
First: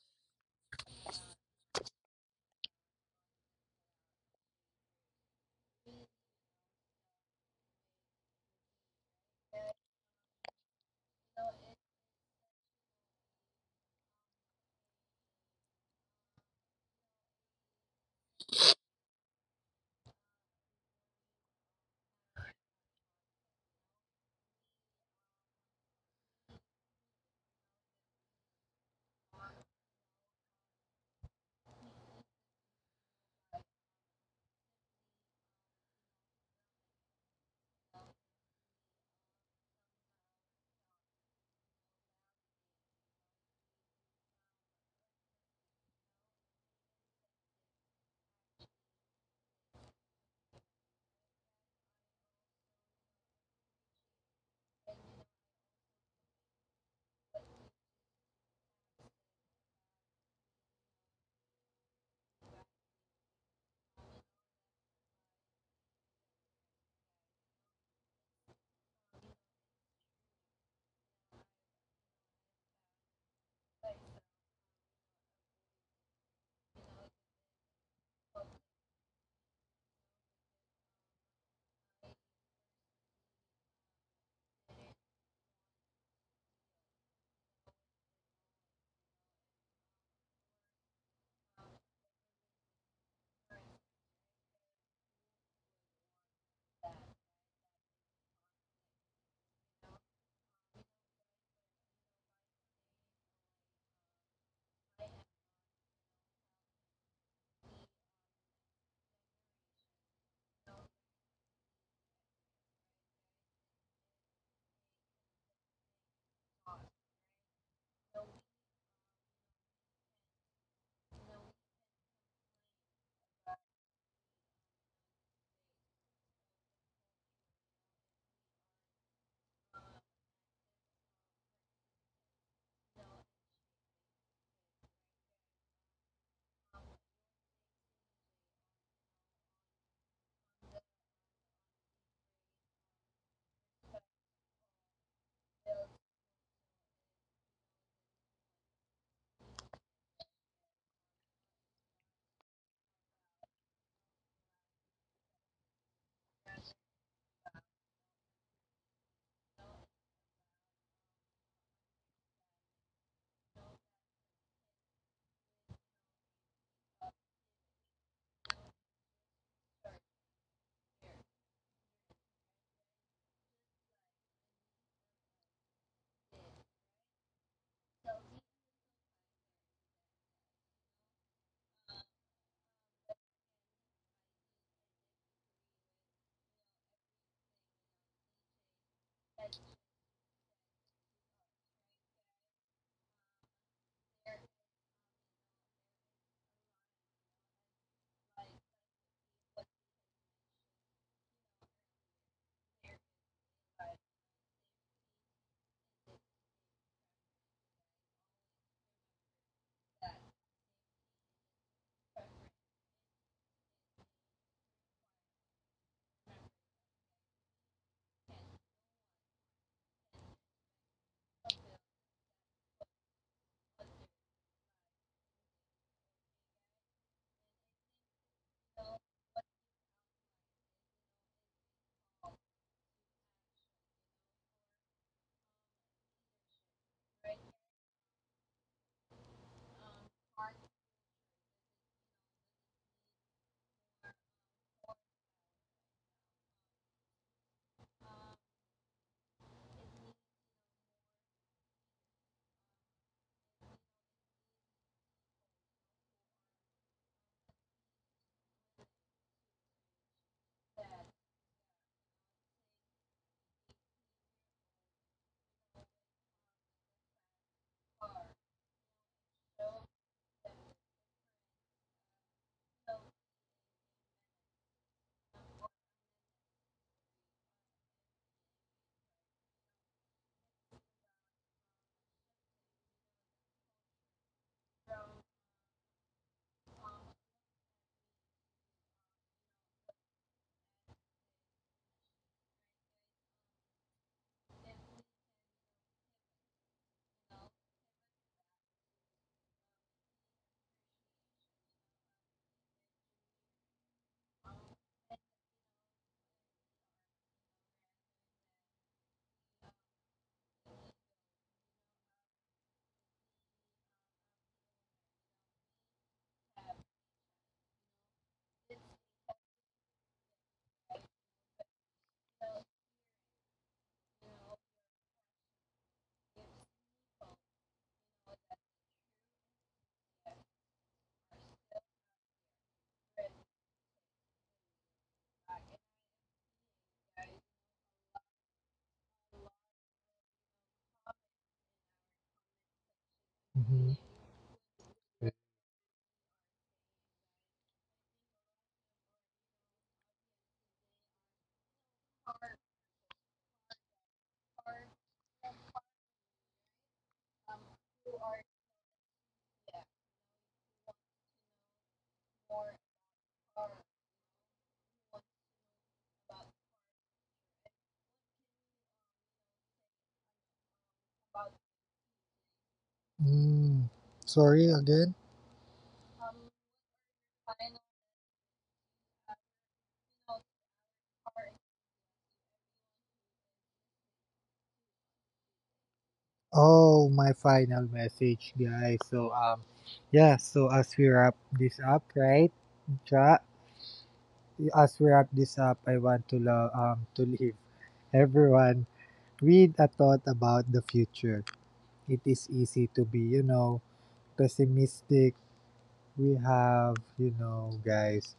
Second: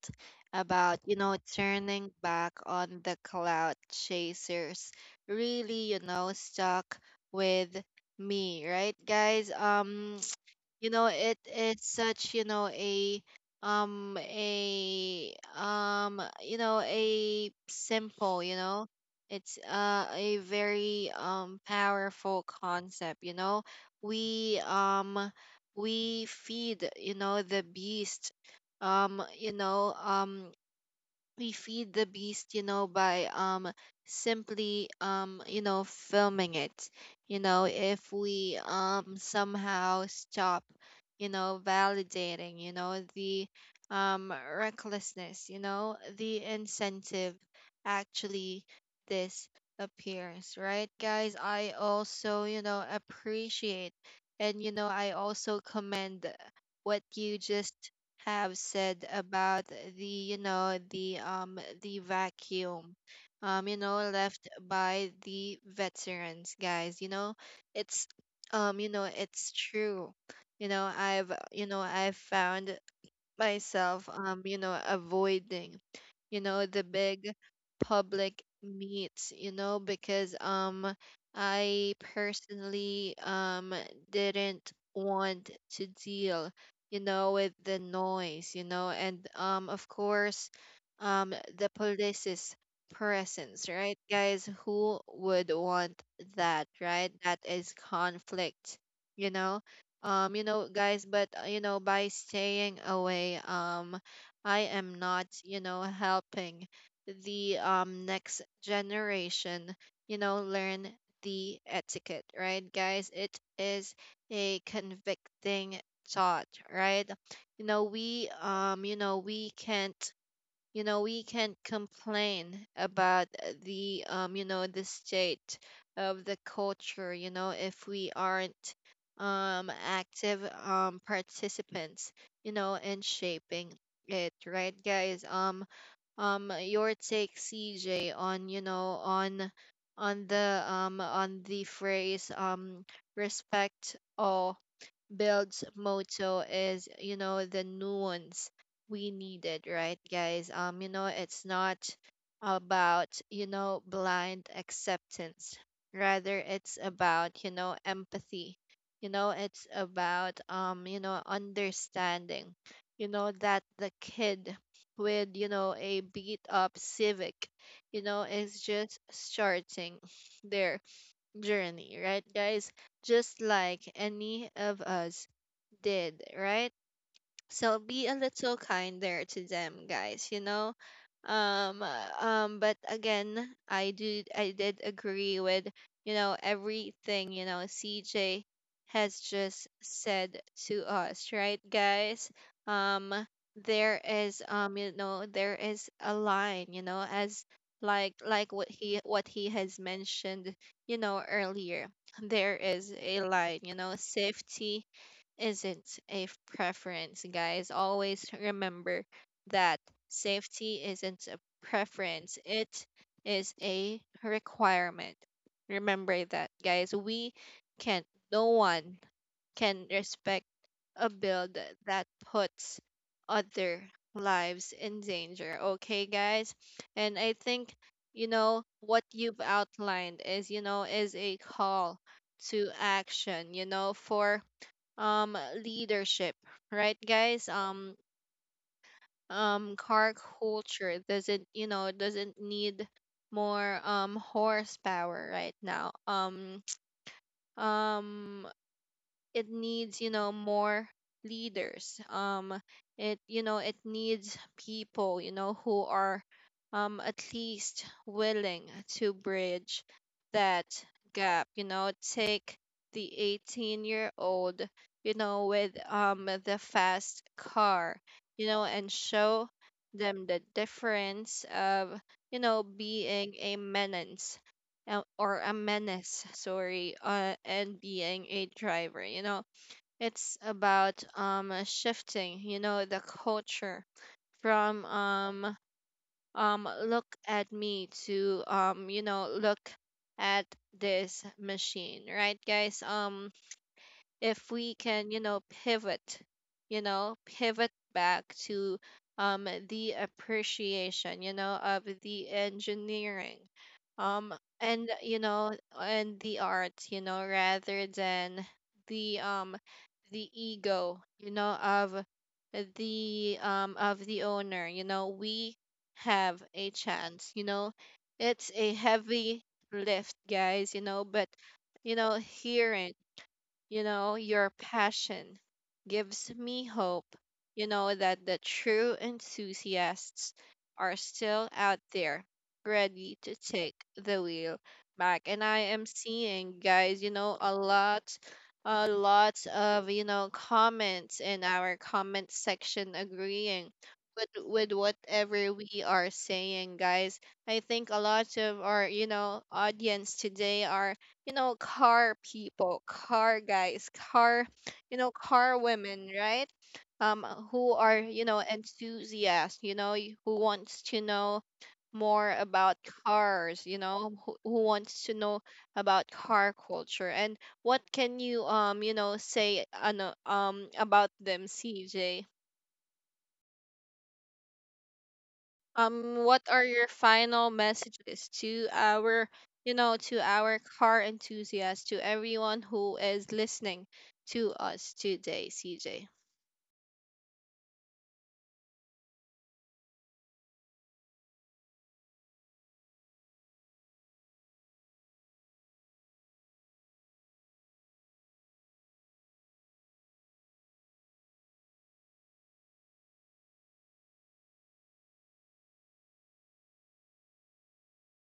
about, you know, turning back on the cloud chasers really, you know, stuck with me, right, guys? You know, it's such, you know, a you know, a simple, you know, it's a very powerful concept. You know, we um, we feed, you know, the beast, um you know um we feed the beast, you know, by simply you know, filming it. You know, if we somehow stop, you know, validating, you know, the recklessness, you know, the incentive actually disappears, right, guys? I also, you know, appreciate and, you know, I also commend what you just have said about the, you know, the vacuum, you know, left by the veterans, guys. You know, it's, you know, it's true. You know, I've found myself, you know, avoiding, you know, the big public meets, you know, because, I personally, didn't want to deal, you know, with the noise, you know, and, of course, the police's presence, right, guys? Who would want that, right? That is conflict, you know. You know guys But, you know, by staying away, I am not, you know, helping the next generation, you know, learn the etiquette, right, guys? It is a convicting thought, right? You know, we, you know, we can't complain about, the you know, the state of the culture, you know, if we aren't active participants, you know, in shaping it, right, guys? Your take, CJ, on, you know, on the, on the phrase, respect all Build's motto is, you know, the nuance we needed, right, guys? You know, it's not about, you know, blind acceptance. Rather, it's about, you know, empathy. You know, it's about, you know, understanding. You know, that the kid with, you know, a beat up Civic, you know, is just starting their journey, right, guys? Just like any of us did, right? So be a little kinder to them, guys, you know? But again, I did agree with, you know, everything, you know, CJ has just said to us, right, guys? Um, there is, you know, there is a line, you know, as, what he has mentioned, you know, earlier. There is a line, you know. Safety isn't a preference, guys. Always remember that. Safety isn't a preference, it is a requirement. Remember that, guys. We can't, no one can respect a bill that puts other lives in danger. Okay, guys? And I think, you know, what you've outlined is, you know, is a call to action, you know, for um leadership, right, guys? Car culture doesn't, you know, doesn't need more horsepower right now. Um um it needs, you know, more leaders. It, you know, it needs people, you know, who are at least willing to bridge that gap, you know, take the 18-year old, you know, with the fast car, you know, and show them the difference of, you know, being a menace, or a menace sorry and being a driver, you know. It's about shifting, you know, the culture from look at me to, um, you know, look at this machine, right, guys? If we can, you know, pivot back to the appreciation, you know, of the engineering um and, you know, and the art, you know, rather than the, the ego, you know, of the, of the owner, you know, we have a chance, you know. It's a heavy lift, guys, you know, but you know, hear it. You know, your passion gives me hope, you know, that the true enthusiasts are still out there ready to take the wheel back. And I am seeing, guys, you know, a lot of, you know, comments in our comment section agreeing mhm. With whatever we are saying, guys. I think a lot of our, you know, audience today are, you know, car people, car guys, car, you know, car women, right? Um, who are, you know, enthusiasts, you know, who wants to know more about cars, you know, who wants to know about car culture. And what can you, you know, say about them, CJ? Mm. Sorry again. What are your final messages to our you know to our car enthusiasts, to everyone who is listening to us today, cj? Oh, my final message, guys. Yeah. So as we wrap this up, right, Cha? As we wrap this up, I want to to leave everyone with a thought about the future. It is easy to be, you know, pessimistic. We have, you know, guys.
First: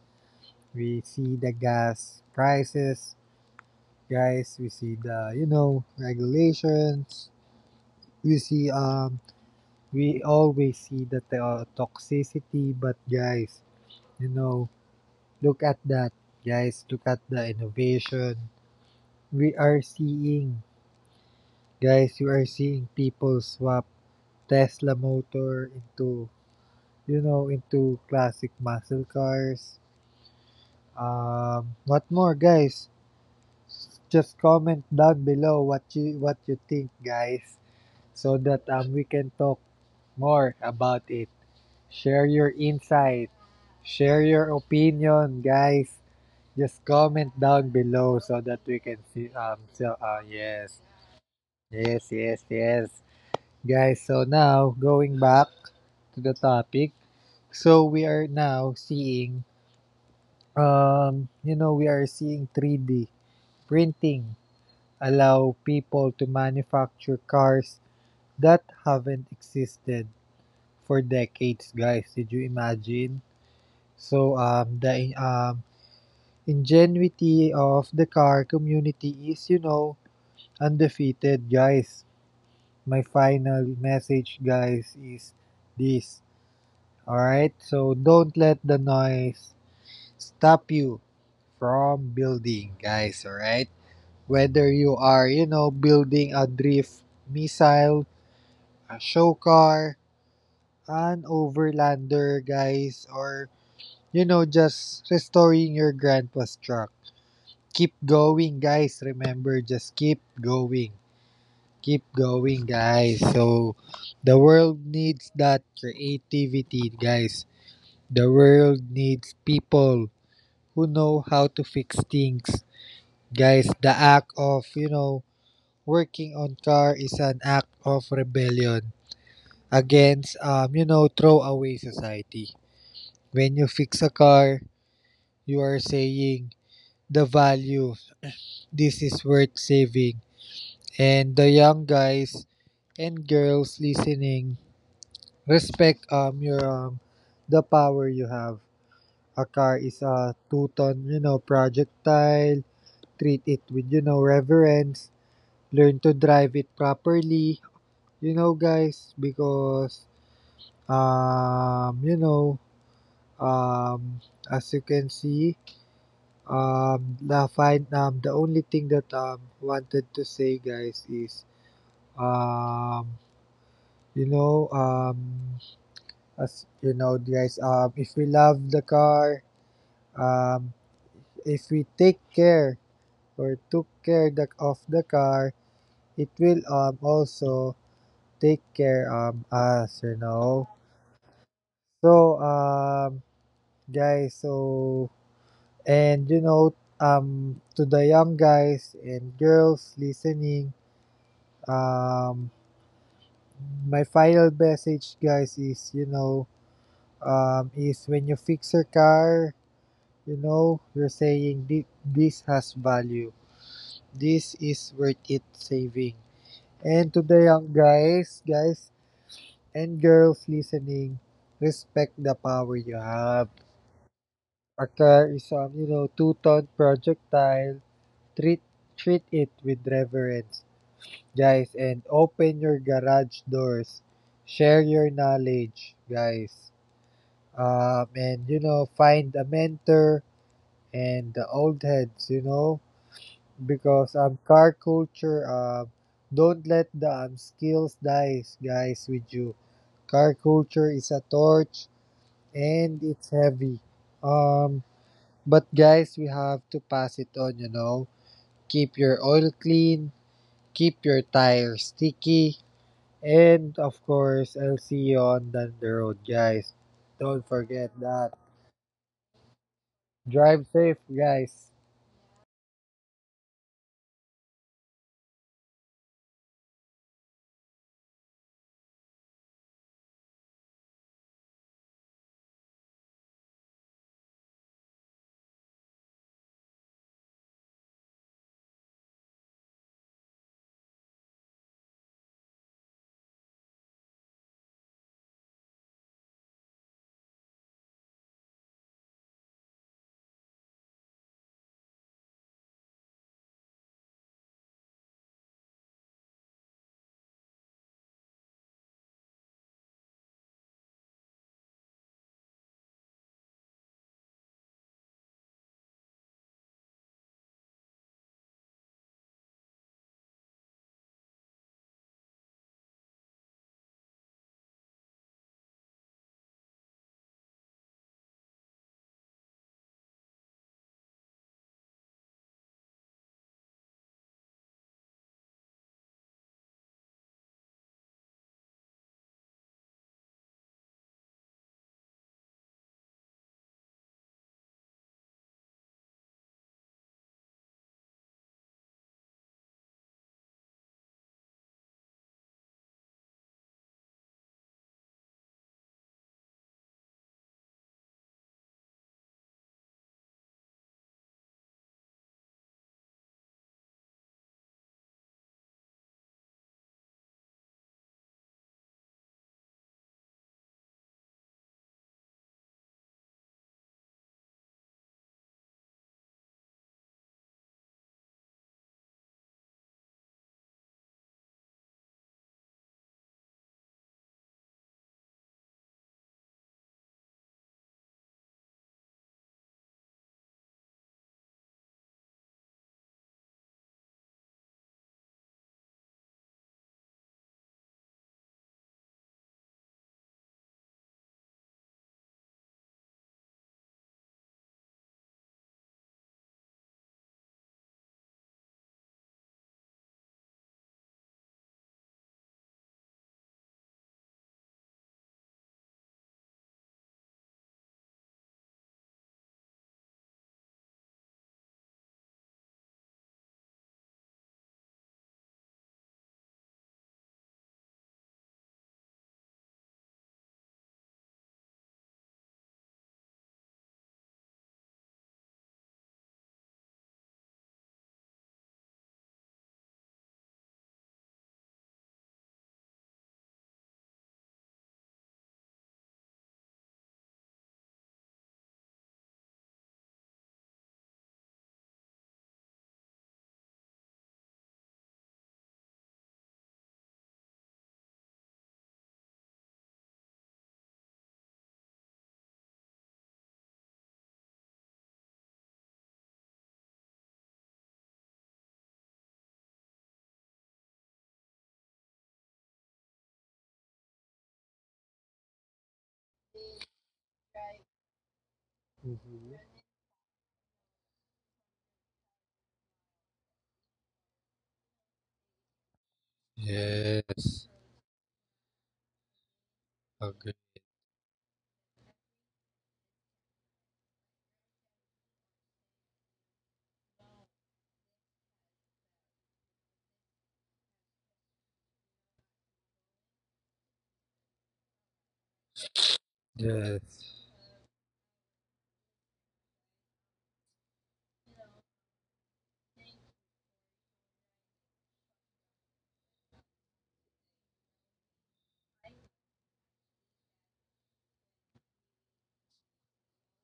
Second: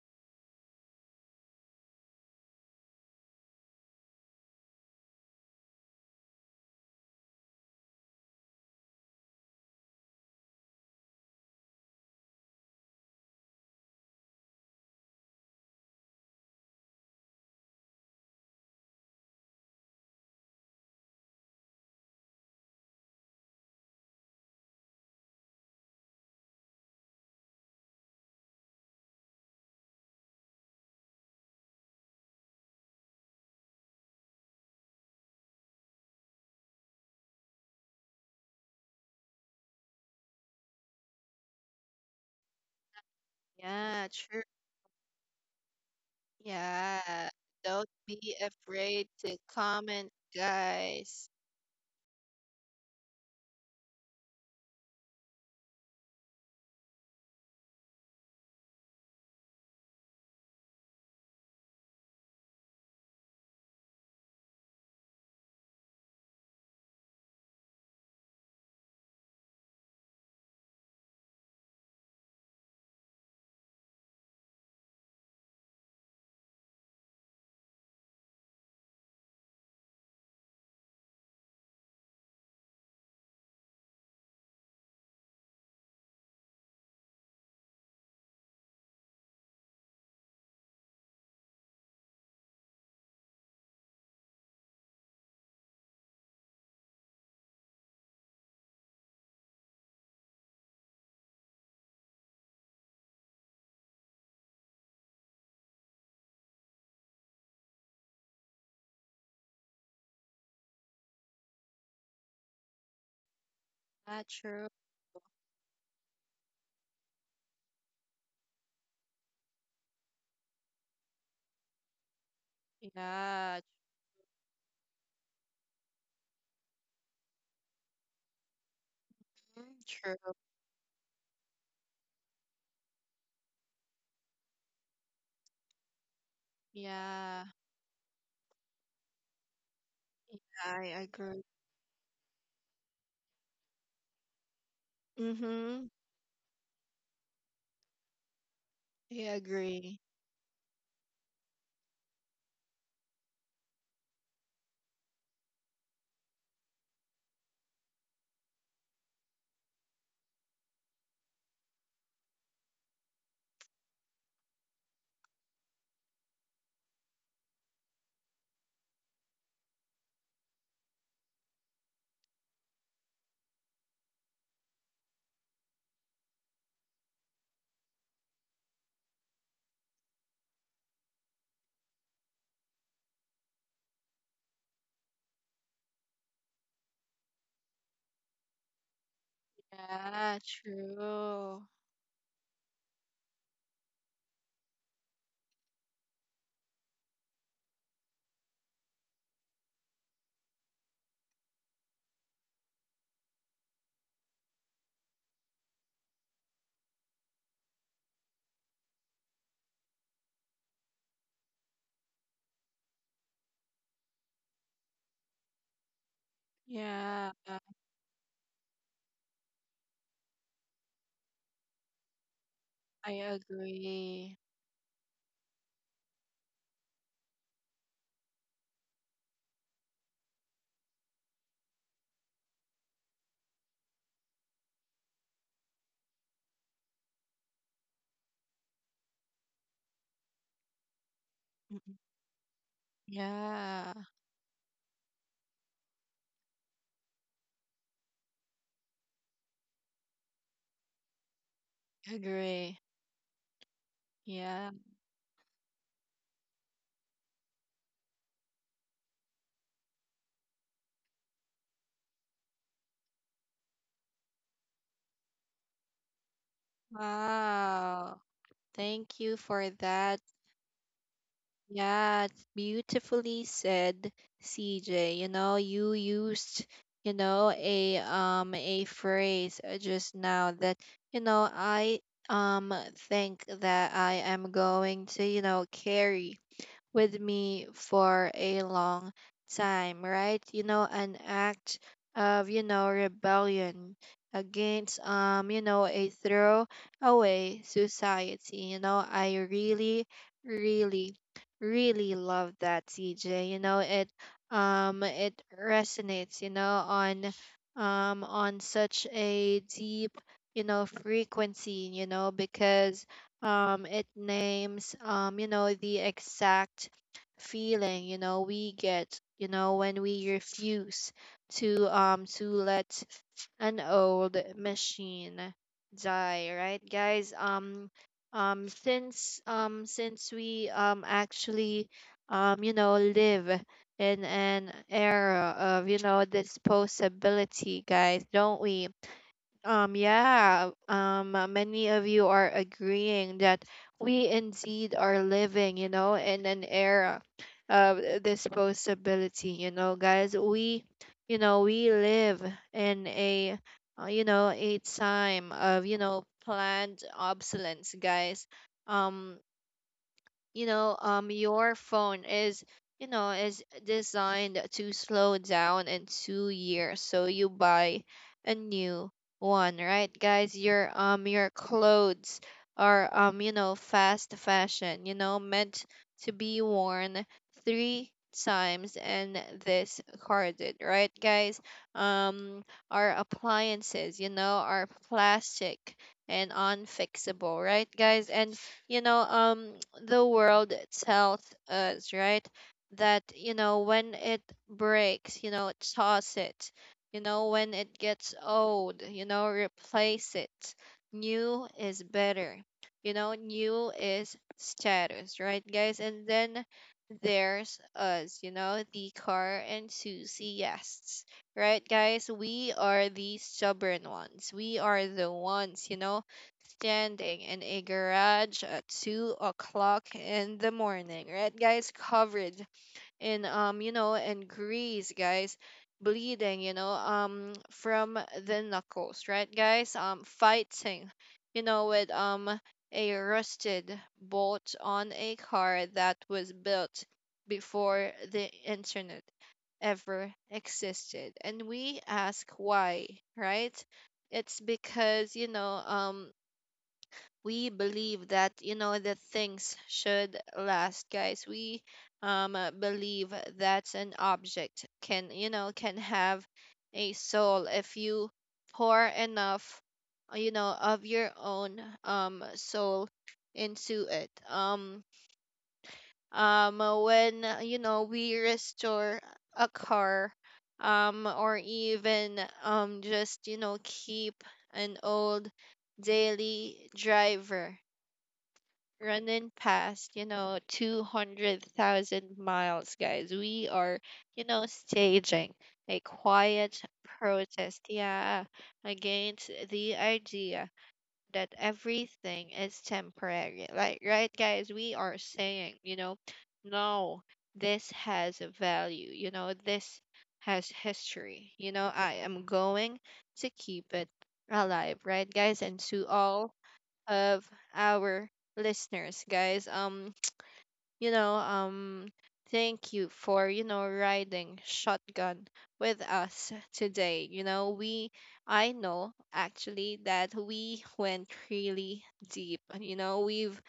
We see the gas prices, guys. We see the, you know, regulations. we see um we always see the toxicity, but guys, you know, look at that, guys. Look at the innovation we are seeing, guys. You are seeing people swap Tesla motor into, you know, into classic muscle cars. Um, what more, guys? Just comment down below what you think, guys, so that we can talk more about it. Share your insight. Yeah, Share sure. your opinion, guys. Just Yeah, comment down don't below be so that we can afraid see. to comment, Yes, guys. yes, yes, yes. Guys, so now going back to the topic. So we are now seeing, you know, we are seeing 3D printing allow people to manufacture cars that haven't existed for decades, guys. Did you imagine? So the ingenuity of the car community is, you know, undefeated, guys. My final message, guys, is this. All right? So don't let the noise stop you from building, guys, all right? Whether you are, you know, building a drift missile, a show car, an overlander, guys, or you know, just restoring your grandpa's truck. Keep going, guys. Remember, just keep going. Keep going, guys. So, Yeah, the true. world needs that creativity, guys. The world needs people who know how to fix things. Yeah. Guys, the act of, you know, working on car is an act of rebellion Mm, true. against, you know, throwaway society. When you fix a car, you are saying, the Yeah. value, this is worth saving. Yeah, I And agree. the young guys and girls listening, Mm-hmm. respect your the power you have. I A car is agree. a two-ton, you know, projectile. Treat it with, you know, reverence. Learn to drive it properly, you know, guys, because um, you know, um, as you can see, the only thing that wanted to say, guys, is um you know, as you know, guys, if we love the car, um, if we take care or took care the, of the car, it will also take care us. You Yeah, know, true. so guys, so and you know, to the young guys and girls listening, um, my final message, guys, is you know, is when you fix your car, You know, you're saying, This has value. This is worth it saving." And to Yeah, the young guys, guys and girls listening, respect the power you I have. agree. A car is you know, two-ton projectile. Treat Treat it with reverence, guys, and open your garage doors. Share your knowledge, guys. And you know, find a mentor and the old heads, you know, Yeah, because car culture, don't let the skills dies, guys, with you. Car culture is a torch, agree. and it's heavy, Yeah. um, but guys, we have to pass it on, you know. Keep your oil clean, keep your tires sticky, and of course, I'll see you on the road, guys. Don't forget Wow. that. Thank you for that. Drive safe, guys. Yeah, it's beautifully said, CJ. You know, you used, you know, a phrase just now that, you know, I um think that I am going to, you know, carry with me for a long time, right? You know, an act of, you know, rebellion against you know, a throw away society. You know, I really, really, really love that, CJ. You know, it resonates, you know, on such a deep you know frequency, you know, because it names you know the exact feeling, you know, we get, you know, when we refuse to let an old machine die, right, guys? Since we actually you know live in an era of, you know, disposability, guys, don't we? Yeah, many of you are agreeing that we indeed are living, you know, in an era of this possibility, you know, guys. We, you know, we live in a, you know, a time of, you know, planned obsolescence, guys. Um, you know your phone is you know is designed to slow down in 2 years, so you buy a new one, right, guys? Your your clothes are you know fast fashion, you know, meant to be worn three times and discarded, right, guys? um our appliances, you know, are plastic and unfixable, right, guys? And you know the world tells us, right, that you know when it breaks, you know, toss it. You know, when it gets old, you know, replace it. New is better. You know, new is status, right, guys? And then there's us, you know, the car enthusiasts, right, guys? We are the stubborn ones. We are the ones, you know, standing in a garage at 2 o'clock in the morning, right, guys? Covered in, you know, in grease, guys. Bleeding, you know, from the knuckles, right, guys? Fighting, you know, with, a rusted bolt on a car that was built before the internet ever existed. And we ask why, right? It's because, you know, we believe that you know that things should last, guys. We believe that an object can you know can have a soul if you pour enough you know of your own soul into it. When you know we restore a car or even just you know keep an old daily driver running Mhm. past, you know, 200,000 miles, guys. We are, you know, staging a quiet Yes. protest, yeah, against the idea Okay. that everything is temporary. Like, right, guys, we are saying, you know, no, this has a value, you know, this has history, you know, I am going to keep it alive, right, guys? And to all of Yes, our listeners, guys. You know, thank you for you know riding shotgun with us today. You know, we I know actually that we went really deep. You know, we've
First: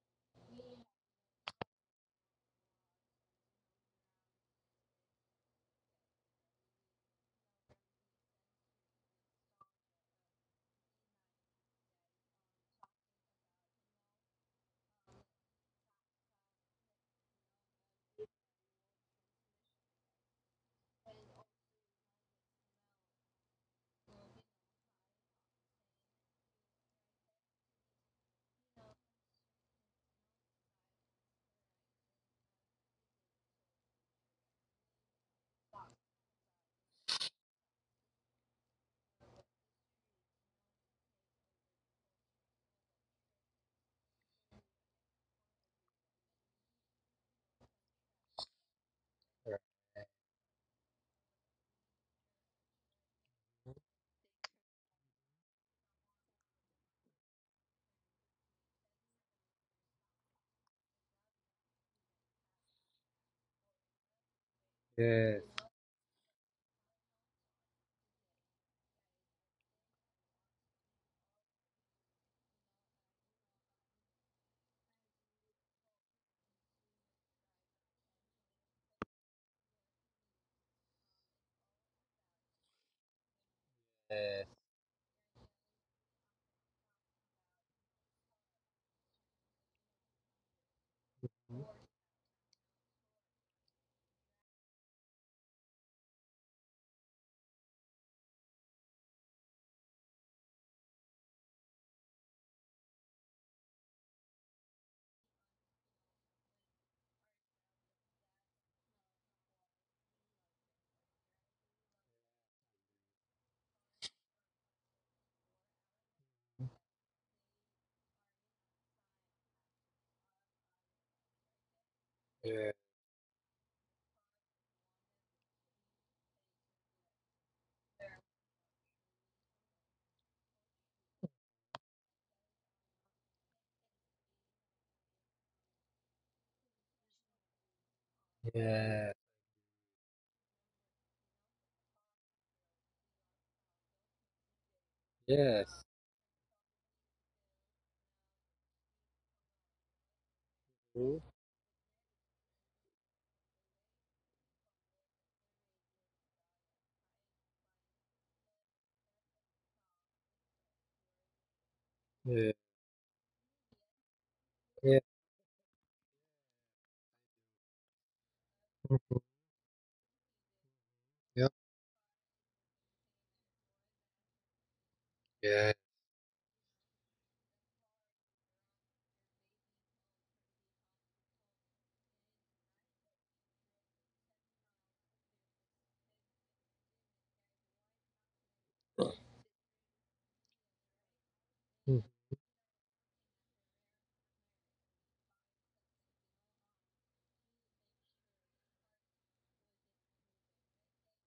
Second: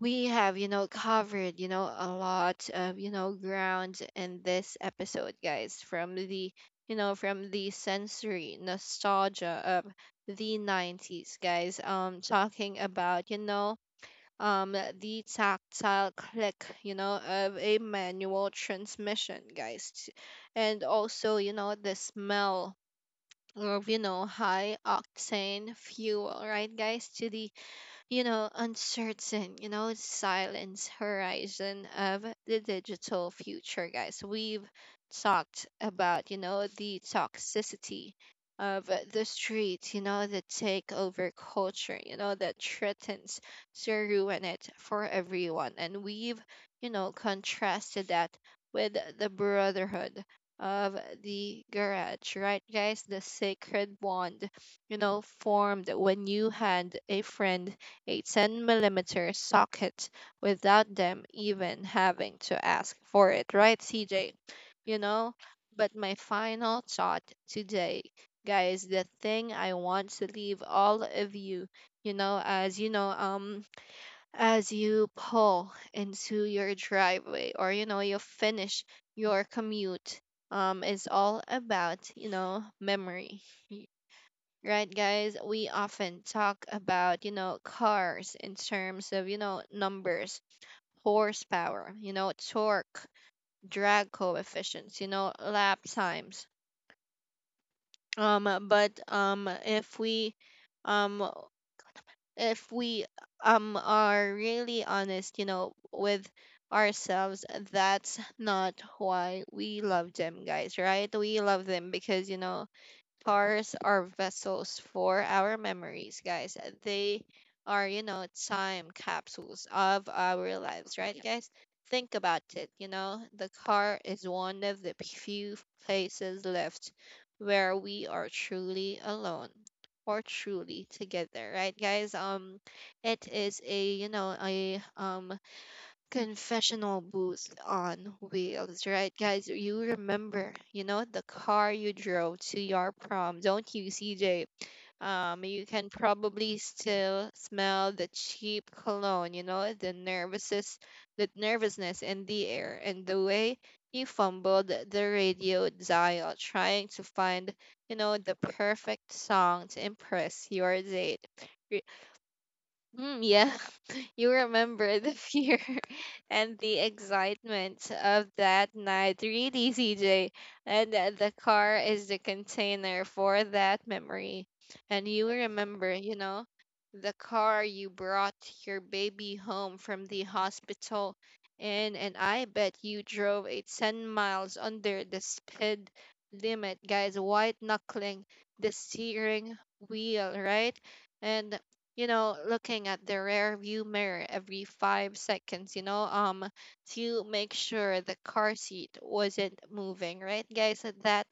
we have you know covered you know a lot of you know ground in this episode, guys, from the you know from the sensory nostalgia of the 90s, guys, talking about you know the tactile click, you know, of a manual transmission, guys, and also you know the smell of, you know, high octane fuel, right, guys, to the you know uncertain, you know, silence horizon of the digital future, guys. We've talked about, you know, the toxicity of the street, you know, the takeover culture, you know, that threatens to ruin it for everyone. And we've, you know, contrasted that with the brotherhood of the garage, right, guys? The sacred bond, you know, formed when you had a friend a 10 millimeter socket without them even having to ask for it, right, CJ? You know, yes. but my final thought today, guys, the thing I want to leave all of you, you know, as you know, as you pull into your driveway, or, you know, you finish your commute, is all about, you know, memory, Yes. right, guys? We often talk about, you know, cars in terms of, you know, numbers. Horsepower, you know, torque, drag coefficients, you know, lap times. Um but um if we are really honest, you know, with ourselves, that's not why we love them, guys, right? We love them because, you know, cars are vessels for our memories, guys. They are, you know, time capsules of our lives, right, guys? Think about it. Yes. You know, the car is one of the few places left where we are truly alone or truly together, right, guys? It is a, you know, a confessional booth on wheels, right, guys? You remember, you know, the car you drove to your prom, don't you, CJ? You Yes. can probably still smell the cheap cologne, you know, the nervousness in the air, and the way you fumbled the radio dial trying to find, you know, the perfect song to impress your date. Mm, yeah, you remember Yes. the fear and the excitement of that night, Mhm. really, CJ. And the Yeah. car is the container for that memory. And you Yeah. remember, you know, the car you brought your baby home from the hospital in, and I bet you drove it 10 miles under the speed limit, guys, white knuckling the steering wheel, right? And Mhm. you know, looking at the rear view mirror every 5 seconds, you know, to make sure the car seat wasn't moving, right, guys? And that,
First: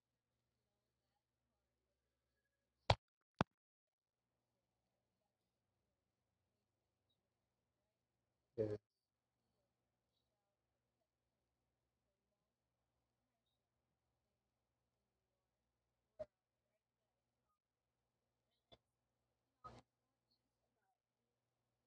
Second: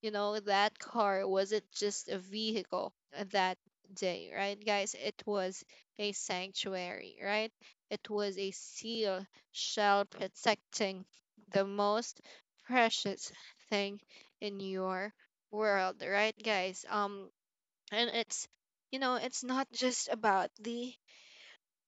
you know, that car wasn't just a vehicle that day, right, guys? It was a sanctuary, right? It was a Yep. seal shell protecting the most precious thing in your world, right, guys? And it's you know it's not just about the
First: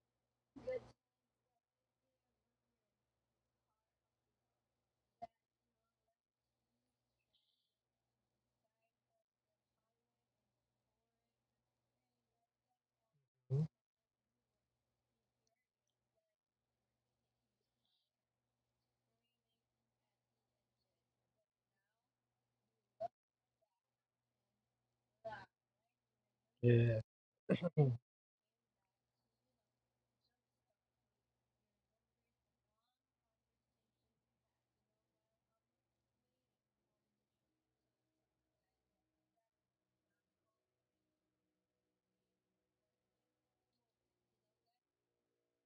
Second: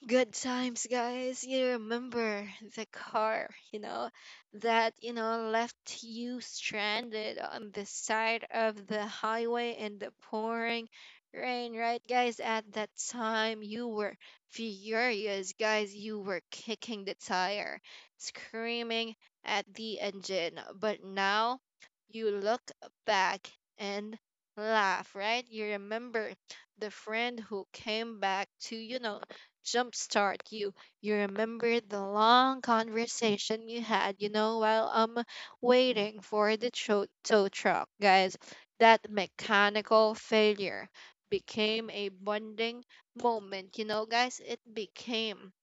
good times, guys. You remember the car, you know, that, you know, left you stranded on the side of the highway in the pouring rain, right, guys? At that time, you were furious, guys. You were kicking the tire, screaming at the engine. But now you look back and laugh, right? You remember the Yeah. Mhm. friend who Yeah. Mhm. came back to, you know, jumpstart you. You remember the long conversation you had, you know, while waiting for the tow truck, guys. That mechanical failure became a bonding moment, you know, guys. It became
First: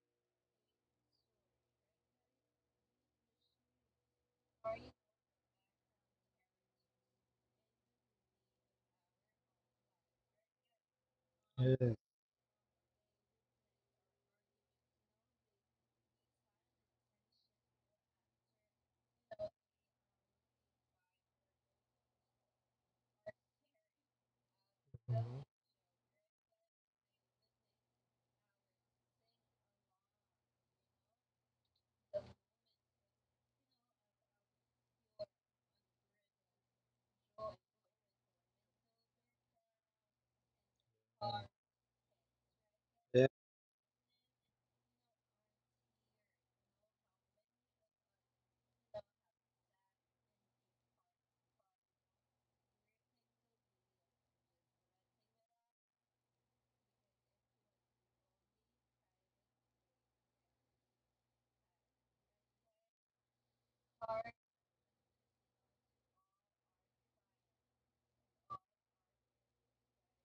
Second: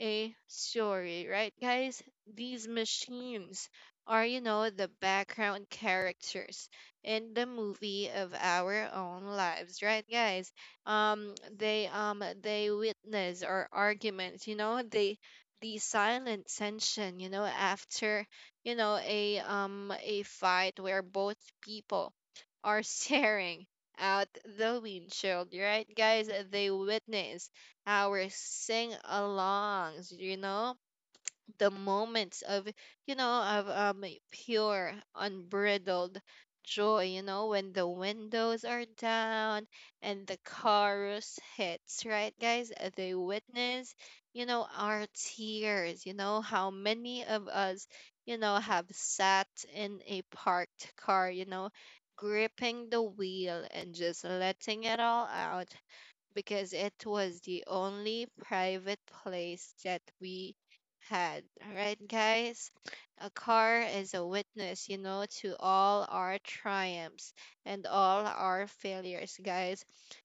a story, right, guys? These machines are, you know, the background characters in the movie of our own lives, right, guys? They witness our arguments, you know, they the silent tension, you know, after you know a fight where both people are staring out the windshield, right, guys? They witness our sing alongs, you know, the moments of, you know, of pure, unbridled joy, you know, when the windows are down and the chorus hits, right, guys? They Yes. witness, you know, our tears, you know, how many of us, you know, have sat in a parked car, you know, gripping the wheel and just letting it all out because it was the only private place that we had. All right, guys? A car is a witness, you know, to all our triumphs and all our failures, guys.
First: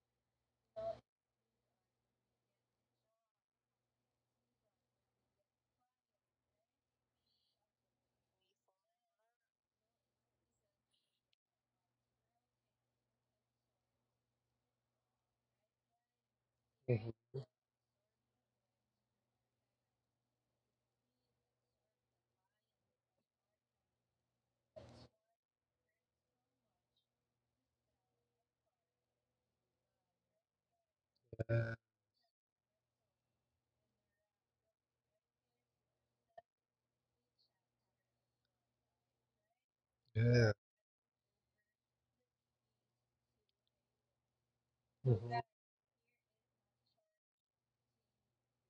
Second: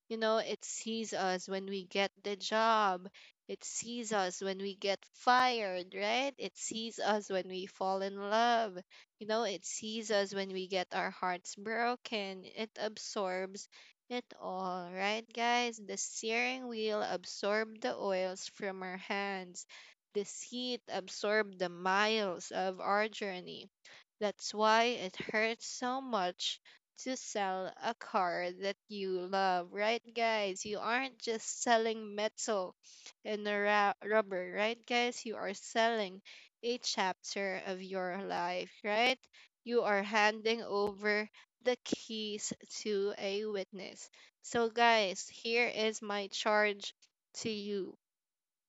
You know, it sees us when we get the job. It sees us when we get fired, right? It sees us when we fall in love. You know, it sees us when we get our hearts broken. It absorbs it all, right, guys? The steering Yeah. wheel Mhm. absorbed the oils from our hands. The seat absorbed the miles of our journey. That's why it hurts so much to sell a car that you love, right, guys? You aren't just Yeah. selling metal and a rubber, right, guys? You are selling a chapter of your life, right? You are Yeah. handing over the keys to a witness. So, guys, Mhm. here is my charge to you.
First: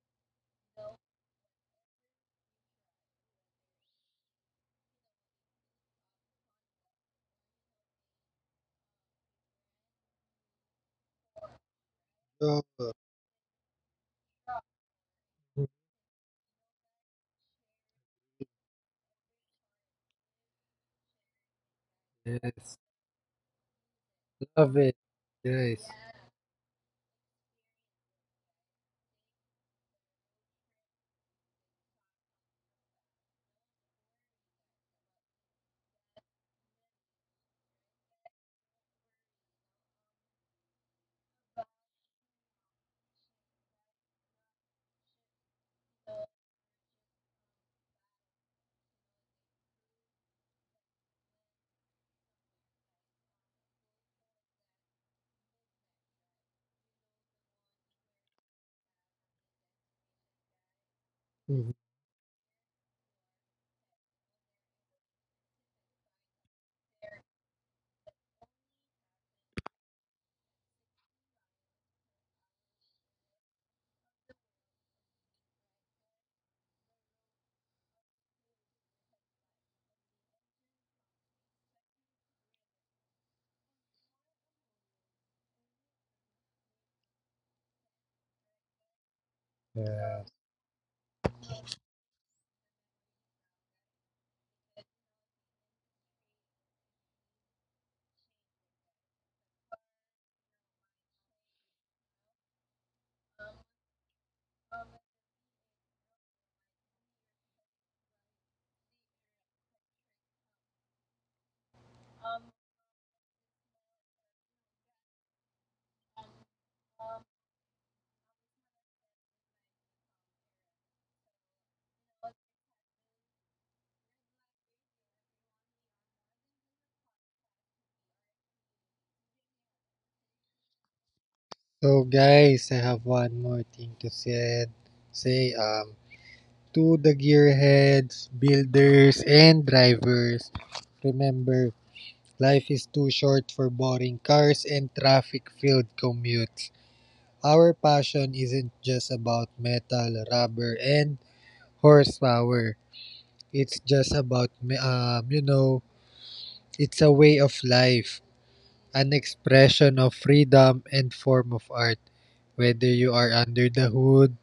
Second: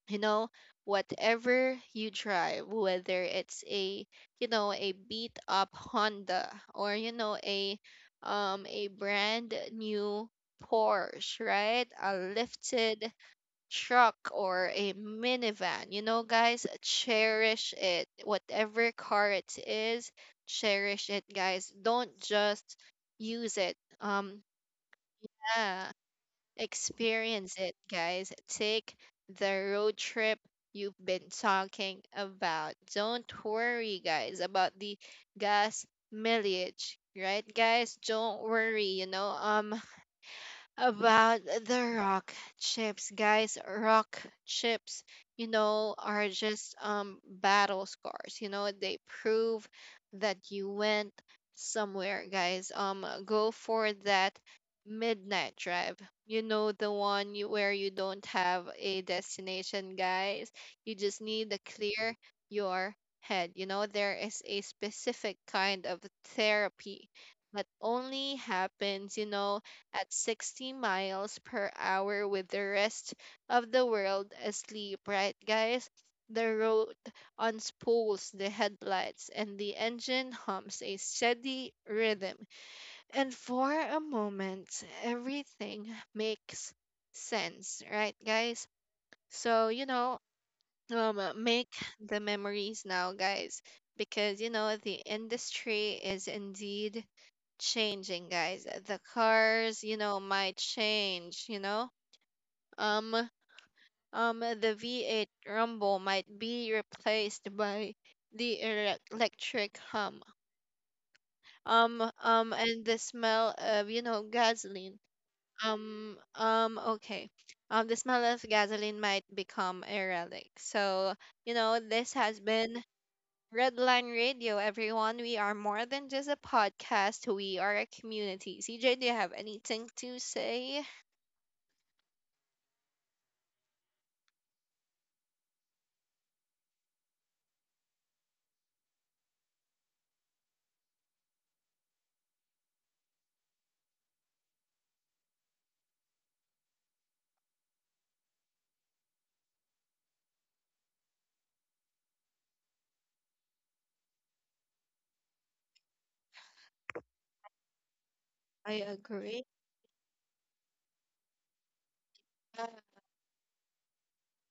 You know, whatever you drive, whether it's a, you know, a beat up Honda, or, you know, a brand new Porsche, right? A Love it. lifted truck or a Mhm. minivan. You know, guys, cherish it. Whatever car it is, cherish it, guys. Don't just Yes. use it. Love it. Yes. Yeah, experience it, guys. Take the road trip you've been talking about. Don't worry, guys, about the gas mileage, right, guys? Don't worry. You know, about the rock chips, guys. Rock chips, you know, are just battle scars. You know, they prove that you went somewhere, guys. Go for that midnight drive. You know, where you don't have a destination, guys. You just need to Mhm. clear your head. You know, there is a specific kind of therapy that only happens, you know, at 60 miles per hour with the rest of the world asleep, right, guys? The road unspools the headlights and the engine hums a steady rhythm. And for a moment, everything makes sense, right, guys? So, you know, Yeah. Make the memories now, guys, because, you know, the industry is indeed changing, guys. The cars, you know, might change, you know. Um the V8 Rumble might be replaced by the electric hum. And the smell of, you know, gasoline. Okay. The smell of gasoline might become a relic. So, you know, this has been Redline Radio, everyone. We are more than just a podcast, we are a community. CJ, do you have anything to say? So guys, I have one more thing to say. Say to the gearheads, builders, and drivers. Remember, life is too short for boring cars and traffic-filled commutes. Our passion isn't just about metal, rubber, and horsepower. It's just about, you know, it's a way of life, I an agree. expression of freedom and form of art. Uh, Whether you are under the hood,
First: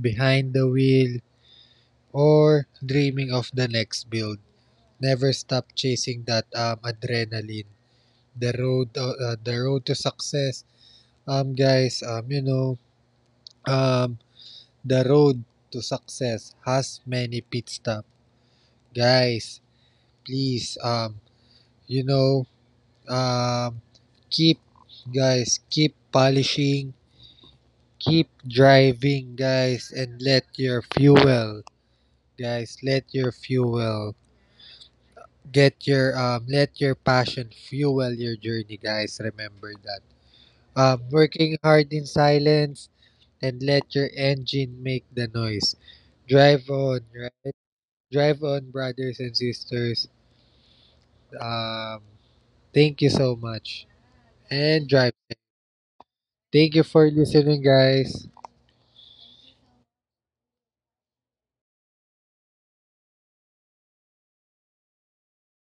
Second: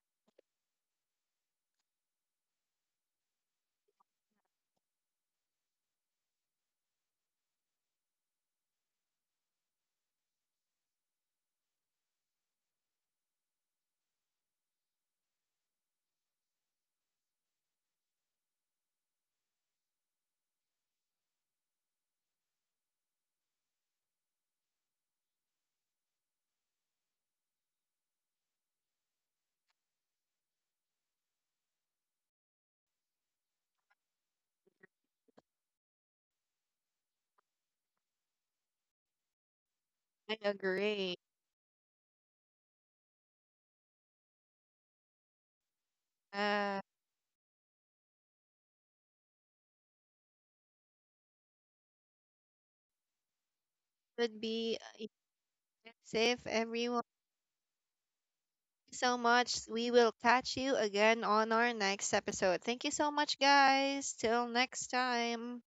behind the wheel, or dreaming of the next build, never stop chasing that adrenaline. The road to success. Um, guys, um, you know, um, The road to success has many pit stops. Guys, please, you know, um, keep, guys, keep polishing, keep driving, guys, and let your fuel, guys, let your fuel get your let your passion fuel your journey, guys. Remember that I agree. working hard in silence, and let your engine make the noise. Drive Uh, on, right, drive on, brothers and sisters. Um, thank you so much, would be and drive safe. safe, Thank you everyone. for listening, guys. So much. We will catch you again on our next episode. Thank you so much, guys. Till next time.